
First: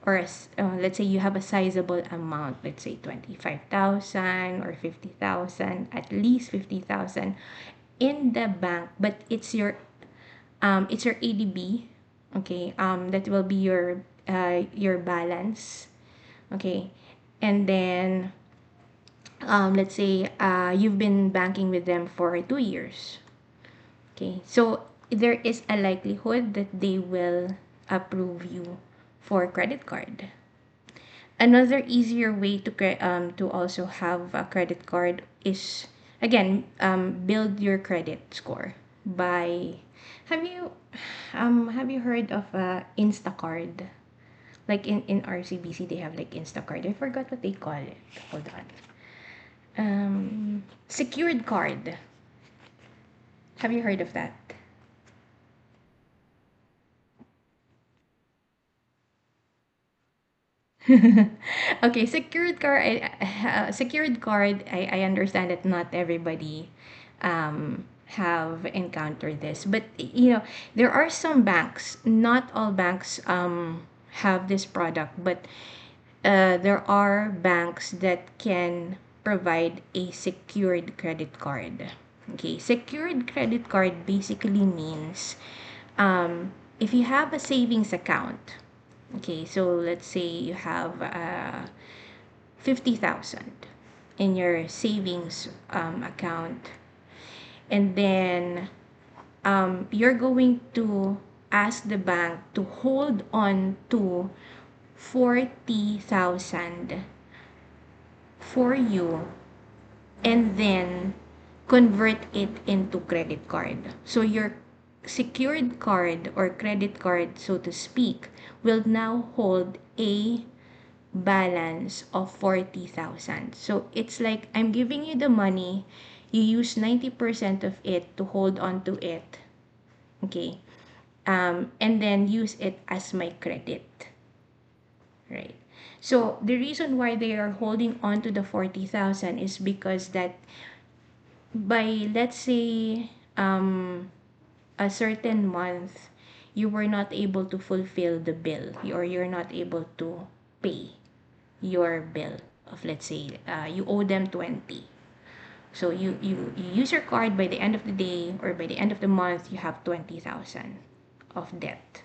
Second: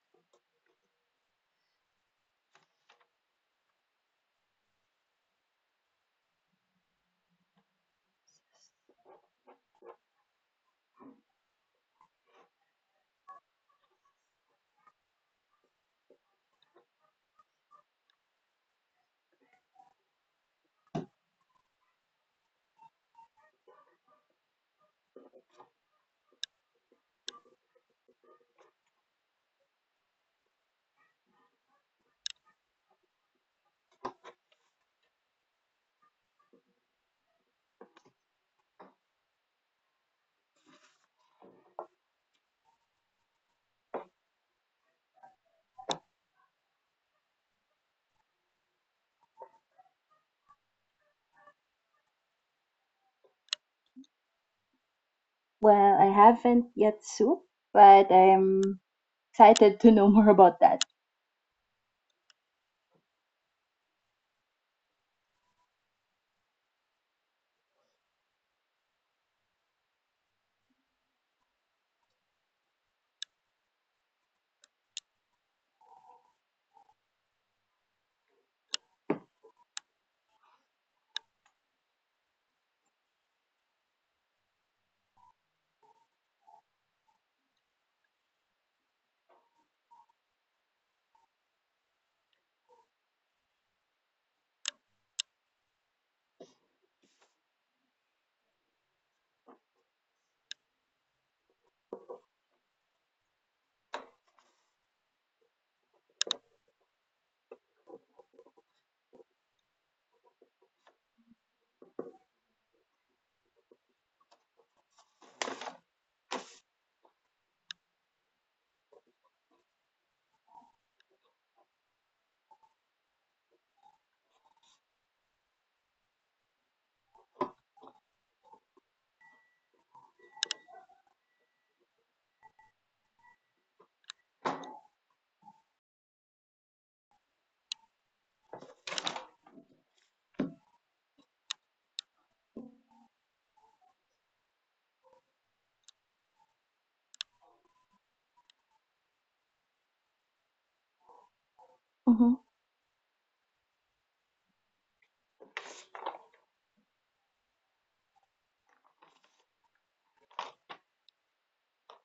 [SPEAKER 2] or a s let's say you have a sizable amount, let's say 25,000 or 50,000, at least 50,000 in the bank, but it's your ADB, okay? That will be your balance, okay? And then let's say you've been banking with them for 2 years. Okay, so there is a likelihood that they will approve you for credit card. Another easier way to to also have a credit card is again, build your credit score by have you have you heard of Instacard? Like in RCBC they have like Instacard. I forgot what they call it. Hold on. Um Secured card. Have you heard of that?
[SPEAKER 1] Well, I haven't yet, Sue, but I'm excited to know more about that.
[SPEAKER 2] [laughs] Okay, secured card. Secured card. I understand that not everybody um, have encountered this, but you know there are some banks. Not all banks have this product, but there are banks that can provide a secured credit card. Okay, secured credit card basically means, um, if you have a savings account. Okay, so let's say you have 50,000 in your savings account, and then you're going to ask the bank to hold on to 40,000 for you and then convert it into credit card. So your secured card or credit card, so to speak, will now hold a balance of 40,000. So it's like I'm giving you the money, you use 90% of it to hold on to it, okay? And then use it as my credit, right? So the reason why they are holding on to the 40,000 is because that by let's say um a certain month you were not able to fulfill the bill or you're not able to pay your bill
[SPEAKER 1] Mm-hmm.
[SPEAKER 2] of let's say you owe them 20. So you use your card by the end of the day or by the end of the month you have 20,000 of debt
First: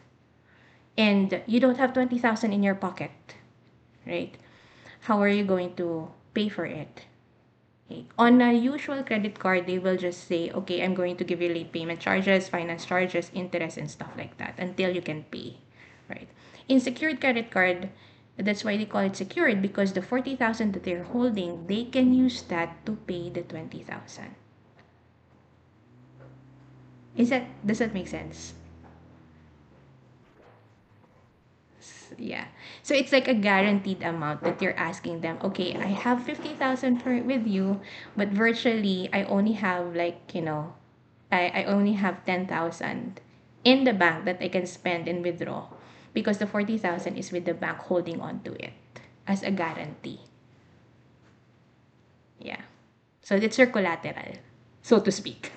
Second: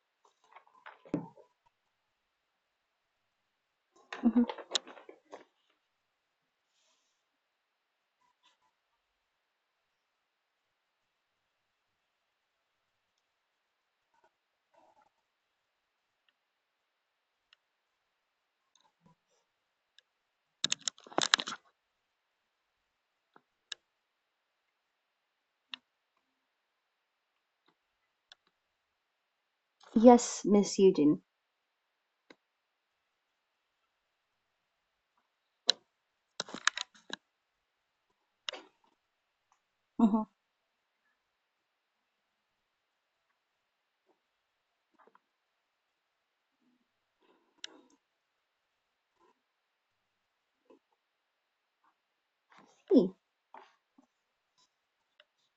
[SPEAKER 2] and you don't have 20,000 in your pocket, right? How are you going to pay for it? On a usual credit card, they will just say, okay, I'm going to give you late payment charges, finance charges, interest, and stuff like that until you can pay, right? In secured credit card, that's why they call it secured, because the 40,000 that they're holding, they can use that to pay the 20,000. Is that does that make sense?
[SPEAKER 1] Yes, Miss Eugene.
[SPEAKER 2] Yeah. So it's like a guaranteed amount that you're asking them, okay, I have 50,000 per with you, but virtually I only have
[SPEAKER 1] Hmm.
[SPEAKER 2] like, you know, I only have 10,000 in the bank that I can spend and withdraw because the 40,000 is with the bank holding on to it as a guarantee. Yeah.
[SPEAKER 1] Hey.
[SPEAKER 2] So it's your collateral, so to speak.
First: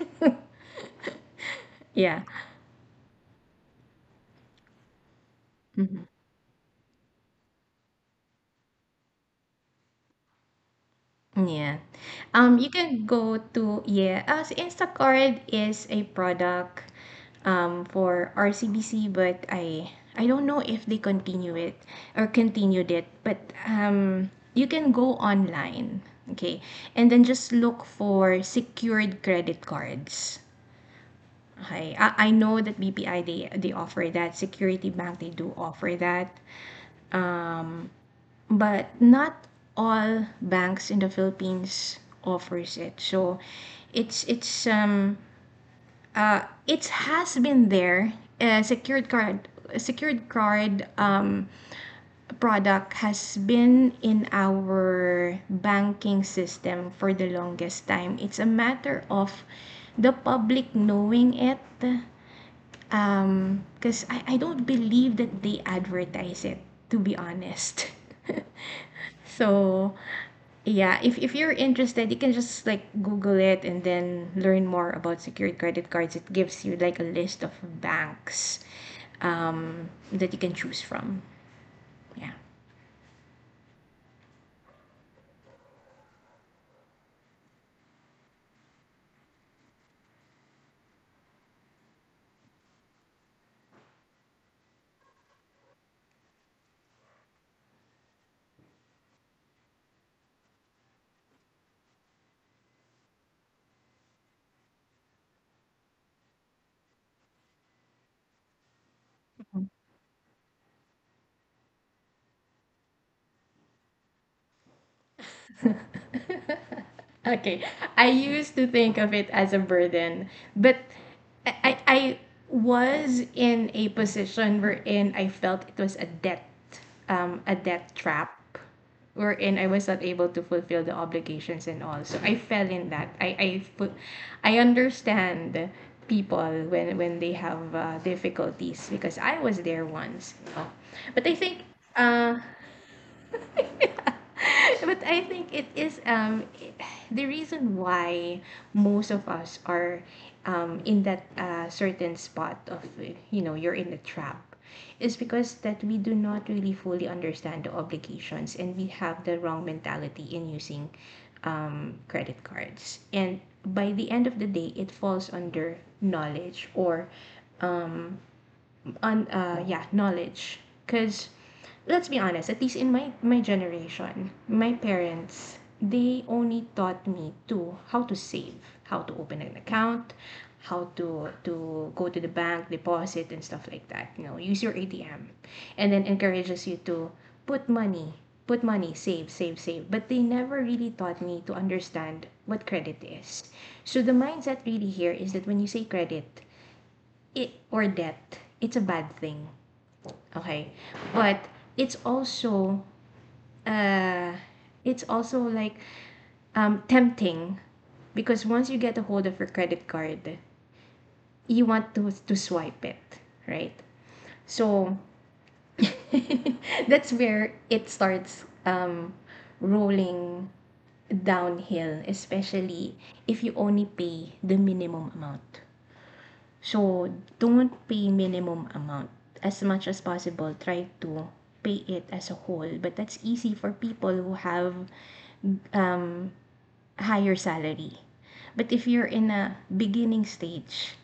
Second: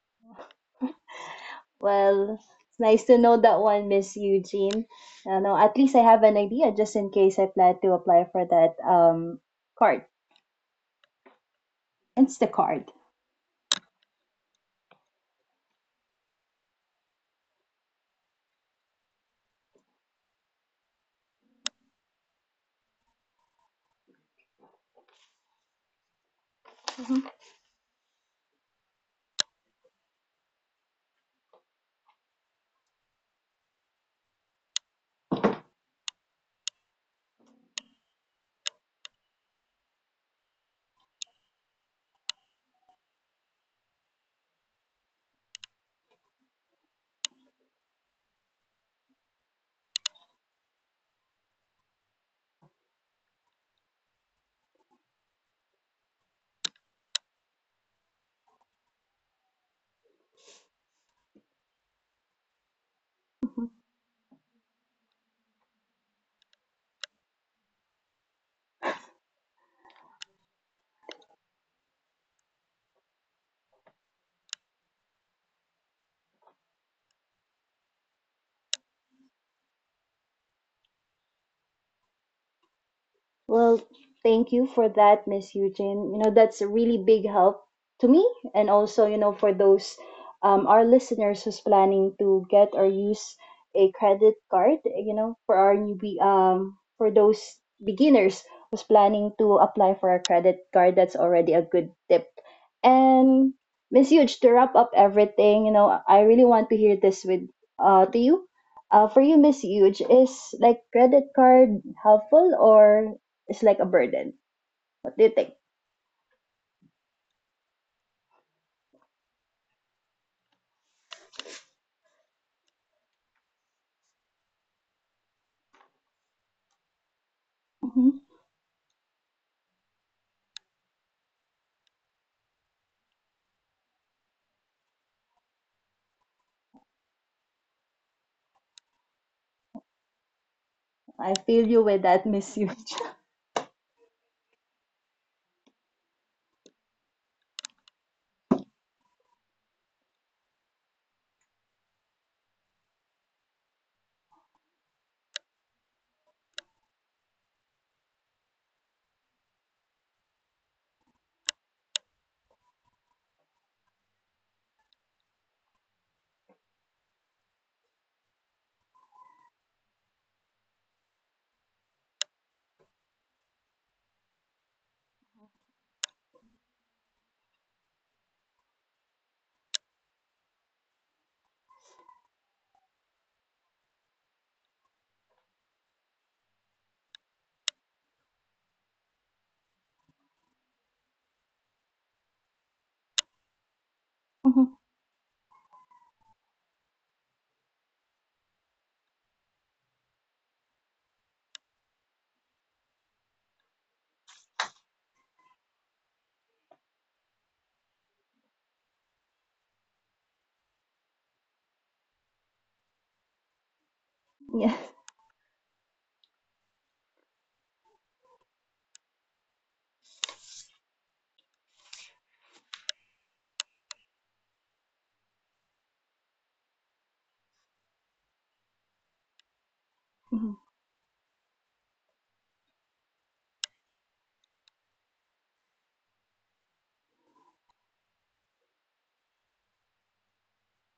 [SPEAKER 2] [laughs] Yeah.
[SPEAKER 1] Well, it's nice to know that one, Miss Eugene. You know, at least I
[SPEAKER 2] Mhm.
[SPEAKER 1] have an idea just in case I plan to apply for that card,
[SPEAKER 2] Yeah. You
[SPEAKER 1] Instacard.
[SPEAKER 2] can go to, yeah, as Instacart is a product for RCBC, but I don't know if they continue it or continued it, but you can go online, okay, and
[SPEAKER 1] Mhm.
[SPEAKER 2] then just look for secured credit cards. Okay. I know that BPI they offer that, Security Bank they do offer that, but not all banks in the Philippines offers it. So it's it's um uh it has been there. A secured card product has been in our banking system for the longest time. It's a matter of the public knowing it, because I don't believe that they advertise it, to be honest. [laughs] So yeah, if you're interested, you can just like Google it and then learn more about secured credit cards. It gives you like a list of banks that you can choose from. Yeah.
[SPEAKER 1] Well, thank you for that, Miss Eugene. You know, that's a really big help to me and also, you know, for those our listeners who's planning to get or use a credit card, you know, for our newbie, for those beginners who's planning to apply for a credit card, that's already a good tip. And Miss Huge, to wrap up everything, you know, I really want to hear this with to you. For you, Miss Huge, is like credit card helpful or it's like a burden. What do you think?
[SPEAKER 2] [laughs] Okay. I used to think of it as a burden, but I was in a position wherein I felt it was a debt
[SPEAKER 1] Mhm.
[SPEAKER 2] trap, wherein I was not able to fulfill the obligations and all. So I fell in that. I understand people when they have difficulties because I was there once. You know. But
[SPEAKER 1] I
[SPEAKER 2] I
[SPEAKER 1] feel
[SPEAKER 2] think
[SPEAKER 1] you with that,
[SPEAKER 2] uh,
[SPEAKER 1] Miss Huge.
[SPEAKER 2] [laughs] but I think it is the reason why most of us are in that certain spot of you know, you're in the trap is because that we do not really fully understand the obligations and we have the wrong mentality in using credit cards, and by the end of the day it falls under knowledge or um, on yeah, knowledge, because let's be honest, at least in my generation, my parents they only taught me to how to save, how to open an account, how to go to the bank, deposit and stuff like that. You know, use your ATM, and then encourages you to put money, put money, save, save, save. But they never really taught me to understand what credit is. So the
[SPEAKER 1] Mhm.
[SPEAKER 2] mindset really here is that when you say or debt, it's a bad thing. Okay, but it's also uh it's also like tempting, because once you get a hold of your credit card, you want to swipe it, right?
[SPEAKER 1] [laughs] Yes.
[SPEAKER 2] So [laughs] that's where it starts rolling downhill, especially if you only pay the minimum amount. So don't pay minimum amount as much as possible.
[SPEAKER 1] Mhm.
[SPEAKER 2] Try to pay it as a whole, but that's easy for people who have um higher salary. But if you're in a beginning stage,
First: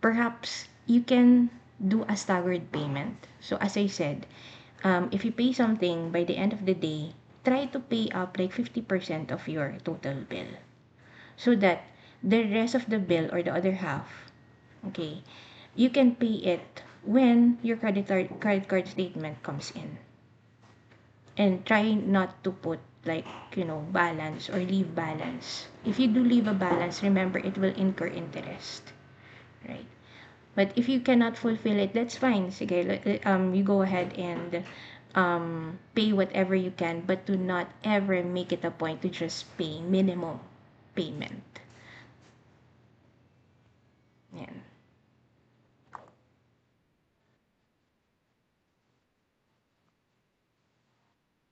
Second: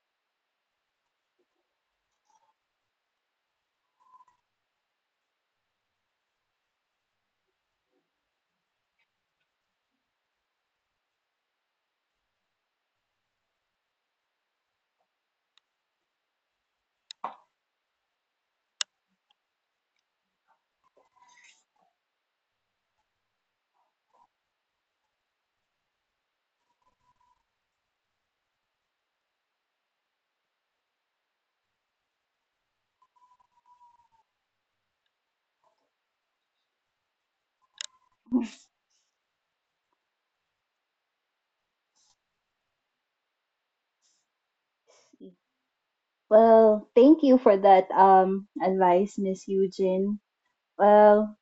[SPEAKER 2] perhaps you can do a staggered payment. So as I said, if you pay something by the end of the day, try to pay up like 50% of your total bill so that the rest of the bill or the other half, okay, you can pay it when your credit card statement comes in. And try not to put like, you know, balance or leave balance. If you do leave a balance, remember it will incur interest, right? But if you cannot fulfill it, that's fine, sige, you go ahead and pay whatever you can, but do not ever make it a point to just pay minimum payment, yan.
[SPEAKER 1] Well, thank you for that advice, Miss Eugene. Well,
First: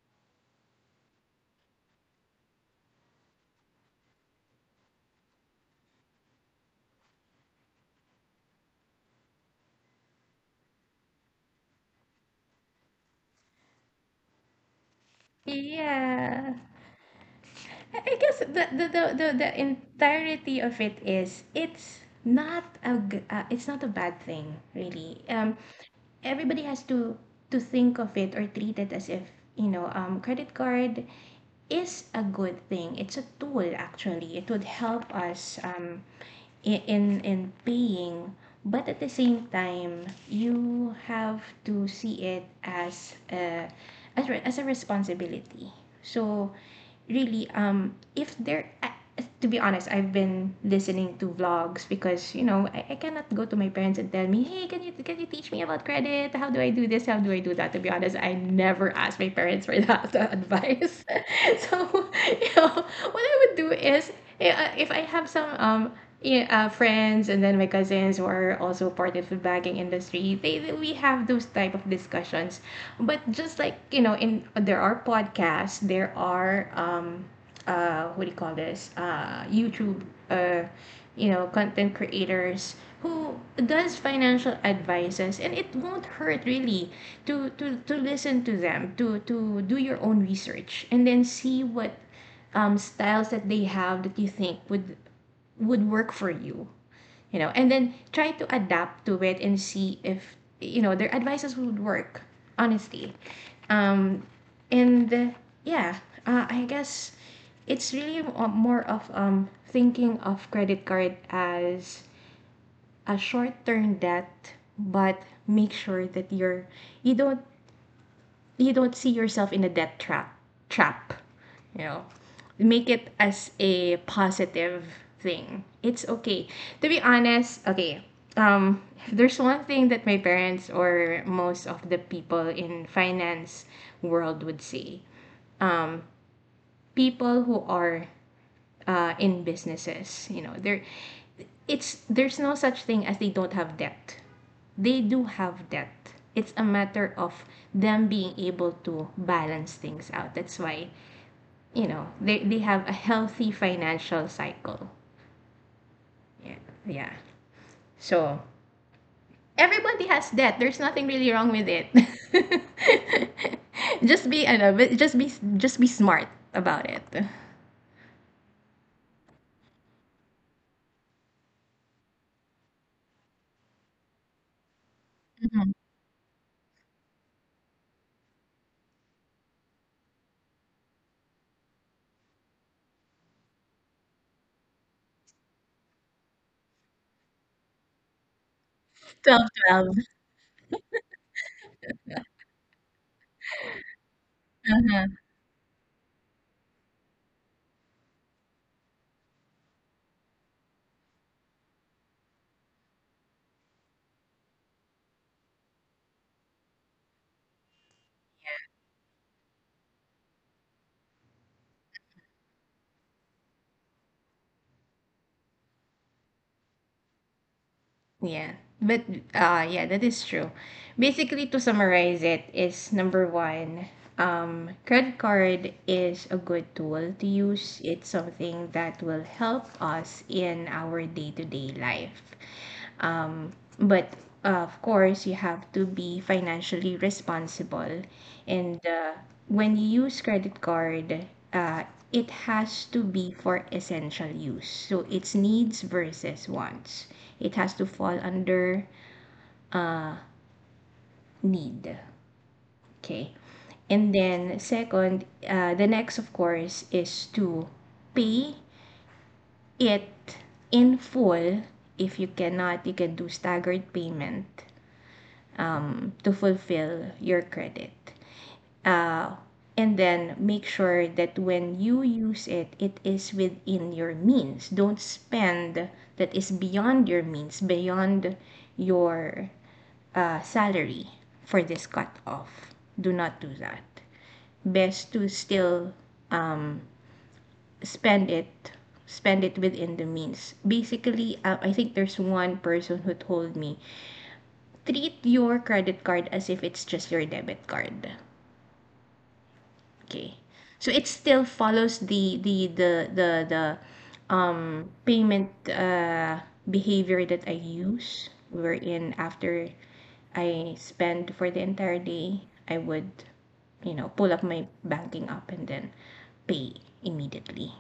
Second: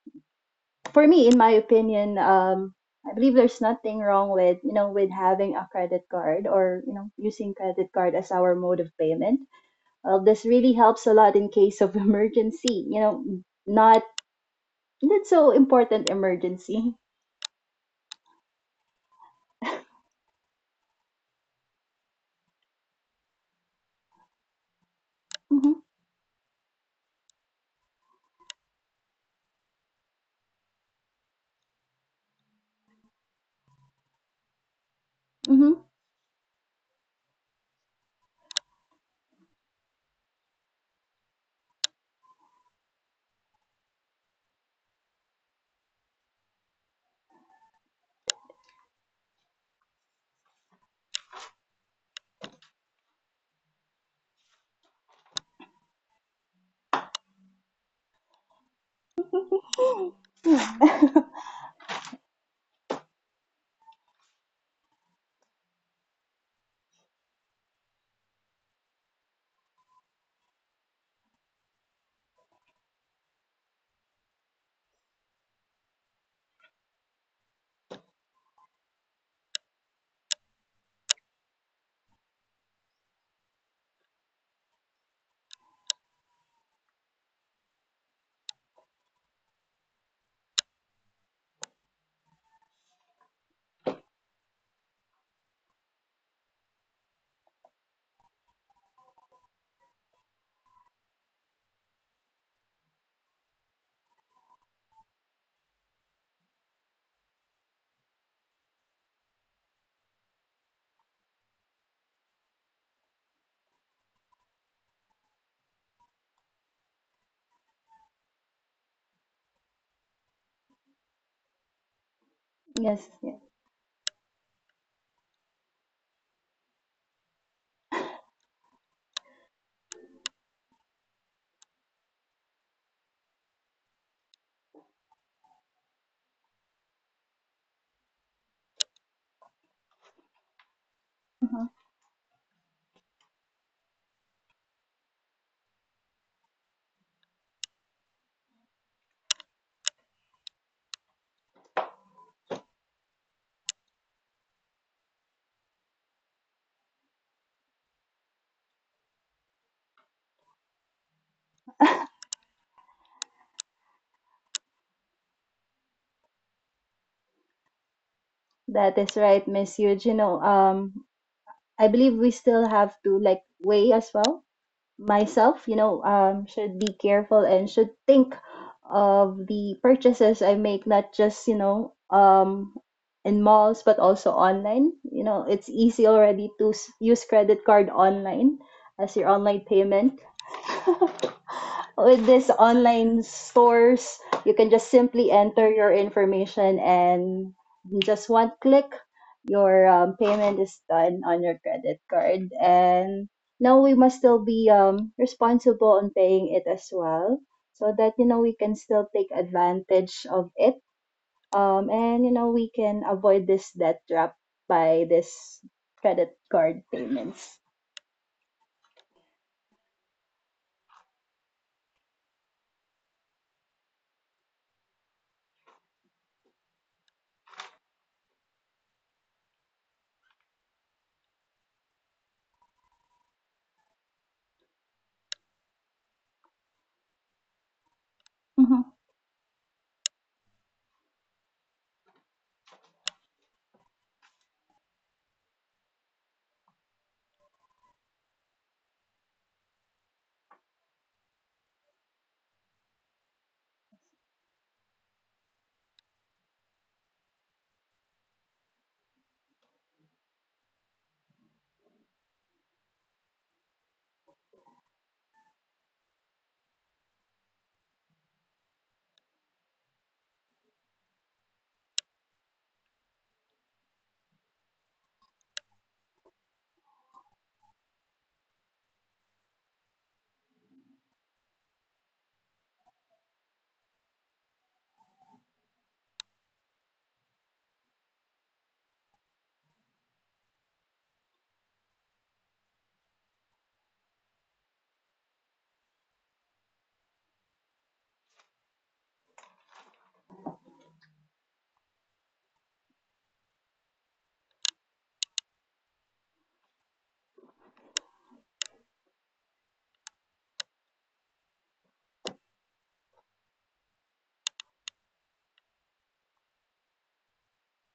[SPEAKER 1] for me, in my opinion, I believe there's nothing wrong with you know with having a credit card or you know using credit card as our mode of payment. Well, this really helps a lot in case of [laughs] emergency. You know, not not so important
[SPEAKER 2] Yeah.
[SPEAKER 1] emergency.
[SPEAKER 2] I guess the
[SPEAKER 1] [laughs]
[SPEAKER 2] entirety of it is it's not a it's not a bad thing really.
[SPEAKER 1] Mm-hmm,
[SPEAKER 2] Everybody has to think of it or treat it as if, you know, credit card is a good thing, it's a tool actually, it would help us in paying, but at the same time you have to see it as a as a responsibility. So really, if there to be honest, I've been listening to vlogs because, you know, I cannot go to my parents and tell me, hey, can you teach me about credit, how do I do this, how do I do that? To be honest, I never asked my parents for [laughs] that advice.
[SPEAKER 1] mm-hmm. [laughs]
[SPEAKER 2] [laughs] So you know what I would do is if I have some yeah, friends and then my cousins who are also part of the banking industry, they, we have those type of discussions. But just like, you know, in there are podcasts, there are what do you call this? YouTube, uh, you know, content creators who does financial advices, and it won't hurt really to listen to them, to do your own research, and then see what styles that they have that you think would work for you, you know, and then try to adapt to it and see if, you know, their advices would work honestly. um and Yeah, I guess it's really more of thinking of credit card as a short-term debt, but make sure that you're you don't you don't see yourself in a debt trap. trap you know, make
[SPEAKER 1] Yes,
[SPEAKER 2] it
[SPEAKER 1] yes.
[SPEAKER 2] as a positive thing. It's okay, to be honest. Okay. um if there's one thing that my parents or most of the people in finance world would say, um people who are in businesses, you know, they're
[SPEAKER 1] Mhm.
[SPEAKER 2] it's, there's no such thing as they don't have debt. They do have that. It's a matter of them being able to balance things out. That's why, you know, they have a healthy financial cycle. Yeah. Yeah. So everybody has that. There's nothing really wrong with it.
[SPEAKER 1] [laughs]
[SPEAKER 2] [laughs] just be, I know, but just be smart about it.
[SPEAKER 1] That is right, Miss Huge. You know, I believe we still have to like weigh as well. Myself, you know, should be careful and should think of the purchases I make, not just, you know, in malls, but also online. You know, it's easy already to use credit card online as your
[SPEAKER 2] 12
[SPEAKER 1] online
[SPEAKER 2] 12.
[SPEAKER 1] payment. [laughs] With these online stores, you can just
[SPEAKER 2] Uh-huh.
[SPEAKER 1] simply enter your information and just one click, your payment is done on your credit card. And now we must still be responsible on paying it as well, so that you know we can still take advantage of it, and you know we can avoid this debt trap by this credit card payments.
[SPEAKER 2] Yeah, but yeah, that is true. Basically, to summarize it, is number one, credit card is a good tool to use. It's something that will help us in our day to day life. Um, but Of course, you have to be financially responsible,
[SPEAKER 1] Mhm.
[SPEAKER 2] and when you use credit card, uh, it has to be for essential use. So it's needs versus wants. It has to fall under, uh, need. Okay. And then second, the next, of course, is to pay it in full. If you cannot, you can do staggered payment to fulfill your credit. uh, and then make sure that when you use it, it is within your means. Don't spend that is beyond your means, beyond your salary for this cutoff. Do not do that. Best to still spend it spend it within the means. Basically, I think there's one person who told me, treat your credit card as if it's just your debit card. Okay, so it still follows the payment behavior that I use, wherein after I spend for the entire day, I would, you know, pull up my banking app and then pay immediately,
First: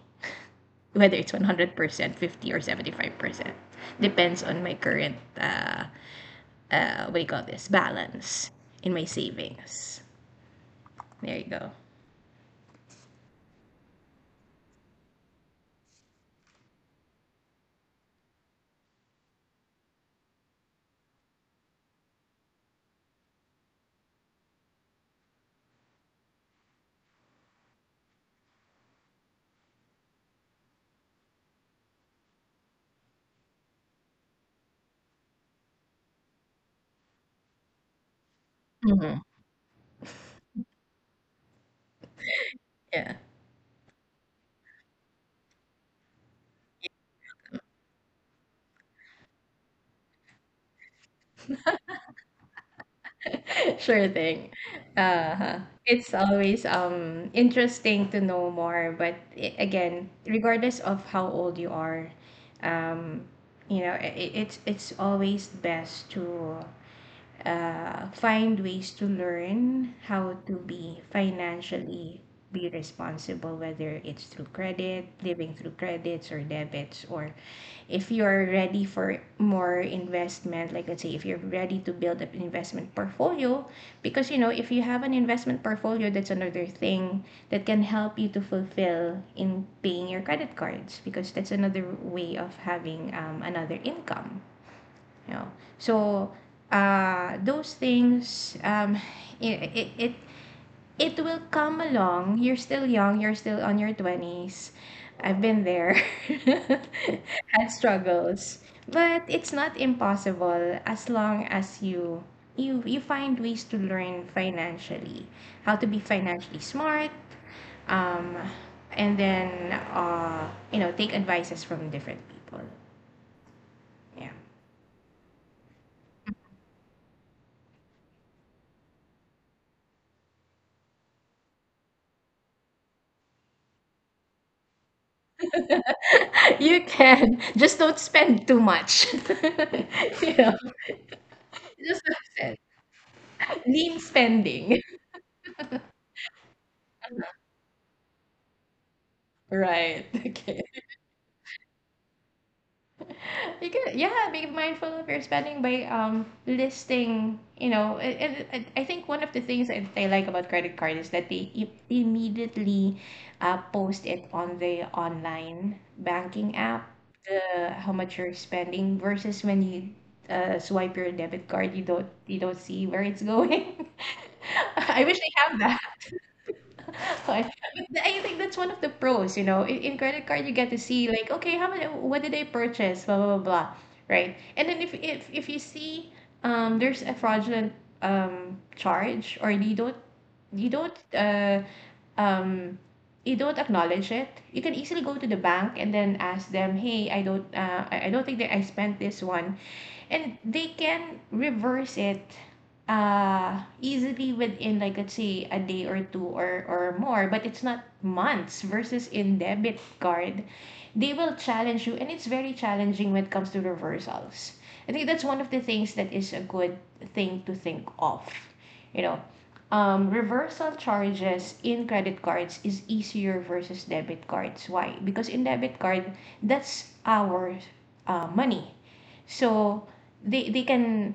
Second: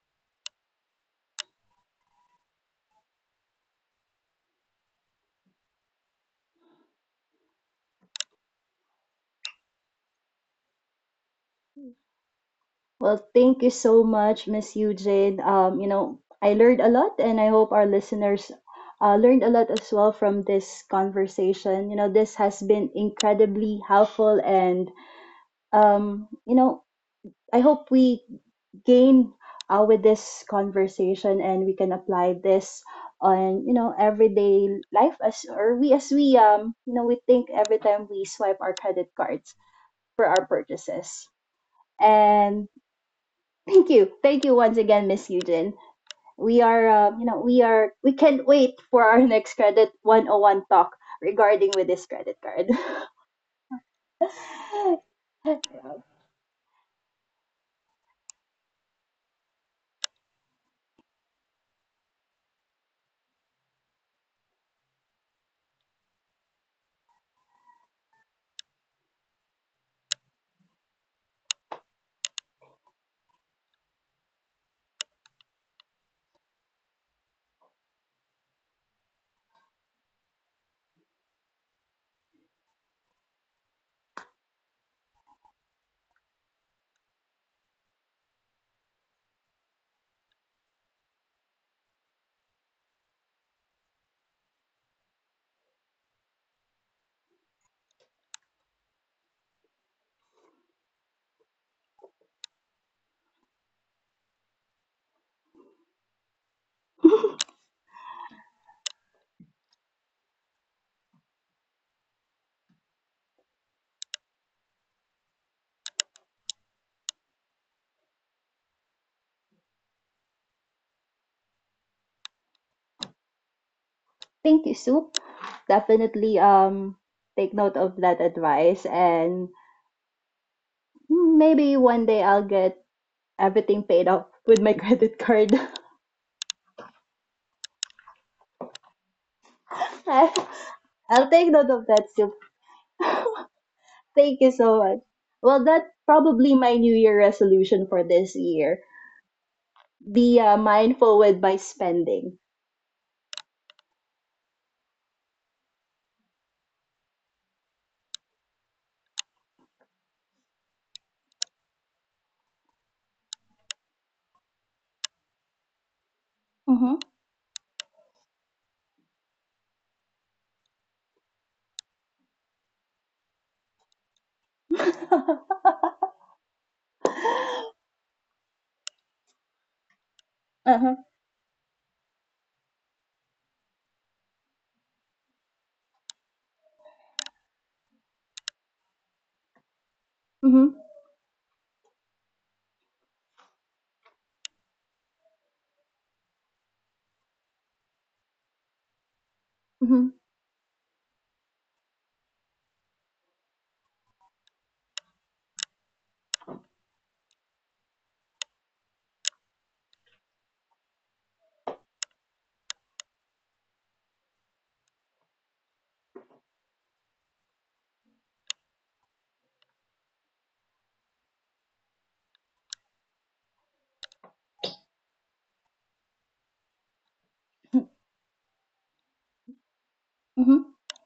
[SPEAKER 2] whether it's 100% 50 or 75%, depends on my current what do you call this, balance in my savings. There you go.
[SPEAKER 1] Well, thank you so much, Miss Eugene. You know I learned a lot, and I hope our listeners learned a lot as well from this conversation. You know this has been incredibly helpful, and you know I hope we gain with this conversation and we can apply this on you know everyday life as or we as we you know we think every time we swipe our credit
[SPEAKER 2] Mhm.
[SPEAKER 1] cards for our purchases, and
[SPEAKER 2] Yeah.
[SPEAKER 1] thank you, thank you once again, Miss Eugene. We are you know we are, we can't wait for our [laughs] next Credit 101 talk regarding with this credit card.
[SPEAKER 2] [laughs] Sure thing. Uh-huh.
[SPEAKER 1] [laughs]
[SPEAKER 2] It's always interesting to know more, but I, again, regardless of how old you are, um, you know, it's always best to find ways to learn how to be financially, be responsible, whether it's through credit, living through credits or debits, or if you're ready for more investment, like let's say if you're ready to build up an investment portfolio. Because you know, if you have an investment portfolio, that's another thing that can help you to fulfill in paying your credit cards, because that's another way of having another income. You know, so those things, it, it will come along. You're still young, you're still on your 20s. I've been there, [laughs] had struggles. But it's not impossible as long as you you find ways to learn financially, how to be financially smart, um, and then, you know, take advices from different people. Yeah.
[SPEAKER 1] Thank you, Sue. Definitely take note of that advice, and maybe one day I'll get everything paid off with my [laughs] credit card.
[SPEAKER 2] [laughs] you can just, don't spend too much. [laughs]
[SPEAKER 1] [laughs]
[SPEAKER 2] you know,
[SPEAKER 1] I'll take note
[SPEAKER 2] just
[SPEAKER 1] of
[SPEAKER 2] don't
[SPEAKER 1] that,
[SPEAKER 2] spend.
[SPEAKER 1] Sylvia.
[SPEAKER 2] Lean
[SPEAKER 1] [laughs] Thank you
[SPEAKER 2] spending.
[SPEAKER 1] so much. Well, that's probably my New Year resolution for this year.
[SPEAKER 2] Right. [laughs]
[SPEAKER 1] Be
[SPEAKER 2] Okay.
[SPEAKER 1] mindful with my spending.
[SPEAKER 2] You can, yeah, be mindful of your spending by listing, you know, and I think one of the things that I like about credit card is that they immediately post it on the online banking app,
[SPEAKER 1] Mm-hmm.
[SPEAKER 2] the how much you're spending versus when you swipe your debit card. You don't, see where it's going. [laughs] I wish they
[SPEAKER 1] [laughs]
[SPEAKER 2] have. [laughs] But th- I think that's one of the pros, you know. In credit card, you get to
[SPEAKER 1] Uh-huh.
[SPEAKER 2] see like, okay, how many, what did I purchase, blah blah blah, blah, right? And then if you see, there's a fraudulent charge, or you don't, you
[SPEAKER 1] Mm-hmm.
[SPEAKER 2] don't uh um you don't acknowledge it, you can easily go to the bank and then ask them, hey, I don't, I don't think that I spent this one.
[SPEAKER 1] Mm-hmm.
[SPEAKER 2] And they can reverse it easily, within, like, let's say a day or two, or more, but it's not months. Versus in debit card, they will challenge you, and it's very challenging when it comes to reversals. I think that's one of the things that is a good thing to think of, you know. Reversal charges in credit cards is easier versus debit cards. Why? Because in debit card, that's our money, so they
[SPEAKER 1] Mm-hmm.
[SPEAKER 2] can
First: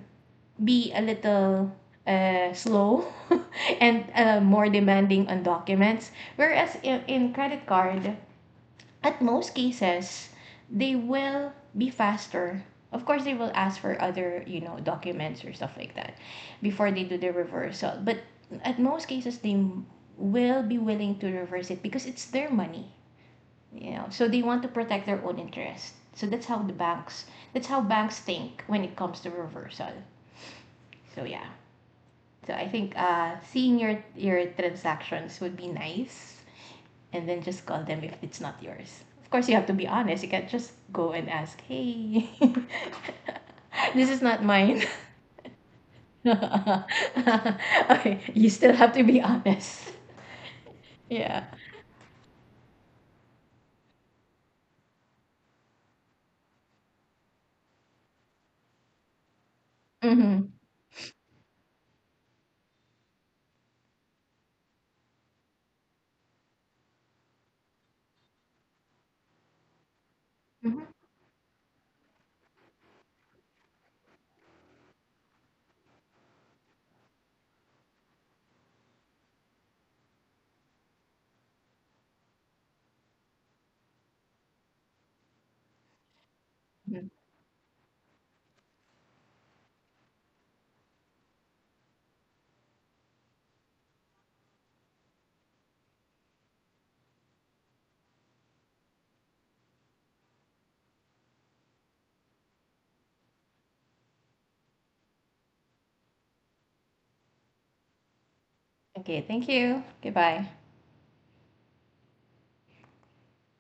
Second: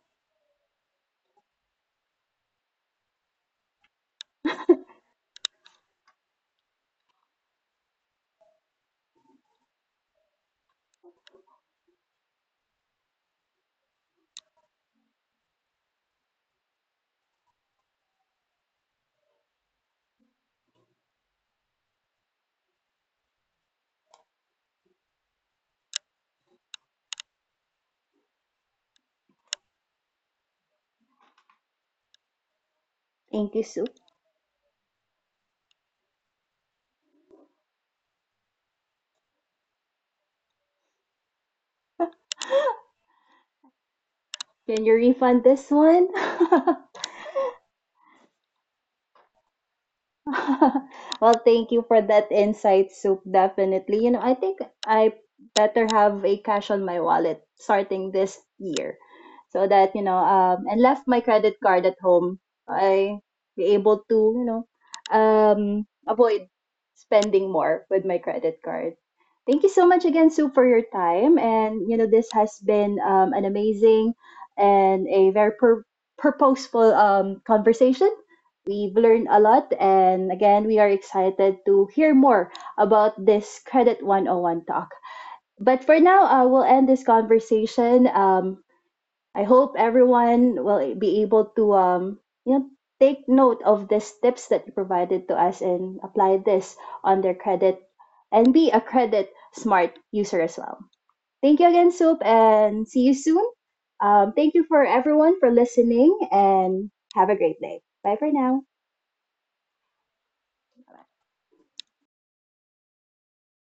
[SPEAKER 2] be a little slow, [laughs] and more demanding on documents, whereas in credit card, at most cases, they will be faster. Of course they will ask for other, you know, documents or stuff like that before they do the reversal, but at most cases, they will be willing to reverse it because it's their money. You know, so they want to protect their own interest. So that's how the banks, that's how banks think when it comes to reversal. So yeah. So I think
[SPEAKER 1] Thank you,
[SPEAKER 2] seeing
[SPEAKER 1] Sue.
[SPEAKER 2] your transactions would be nice. And then just call them if it's not yours. Of course you have to be honest. You can't just go and ask, hey, [laughs] this is not mine.
[SPEAKER 1] Can you refund this one?
[SPEAKER 2] [laughs]
[SPEAKER 1] [laughs]
[SPEAKER 2] okay, you still have to be honest.
[SPEAKER 1] [laughs] Well,
[SPEAKER 2] Yeah.
[SPEAKER 1] thank you for that insight, Soup. Definitely. You know, I think I better have a cash on my wallet starting this year so that, you know,
[SPEAKER 2] Mm-hmm.
[SPEAKER 1] and left my credit card at home. I be able to, you know, avoid spending more with my credit card. Thank you so much again, Soup, for
[SPEAKER 2] Mm-hmm.
[SPEAKER 1] your time. And, you know, this has been an amazing and a very purposeful conversation. We've learned a lot, and again, we are excited to hear more about this Credit 101 talk. But for now, I will end this
[SPEAKER 2] Mm-hmm.
[SPEAKER 1] conversation. I hope everyone will be able to you know, take note of these tips that you provided to us and apply this on their credit and be a credit smart user as well. Thank you again, Soup, and see you soon. Thank you for everyone for listening and have a great day. Bye for now.
[SPEAKER 2] Okay, thank you, goodbye.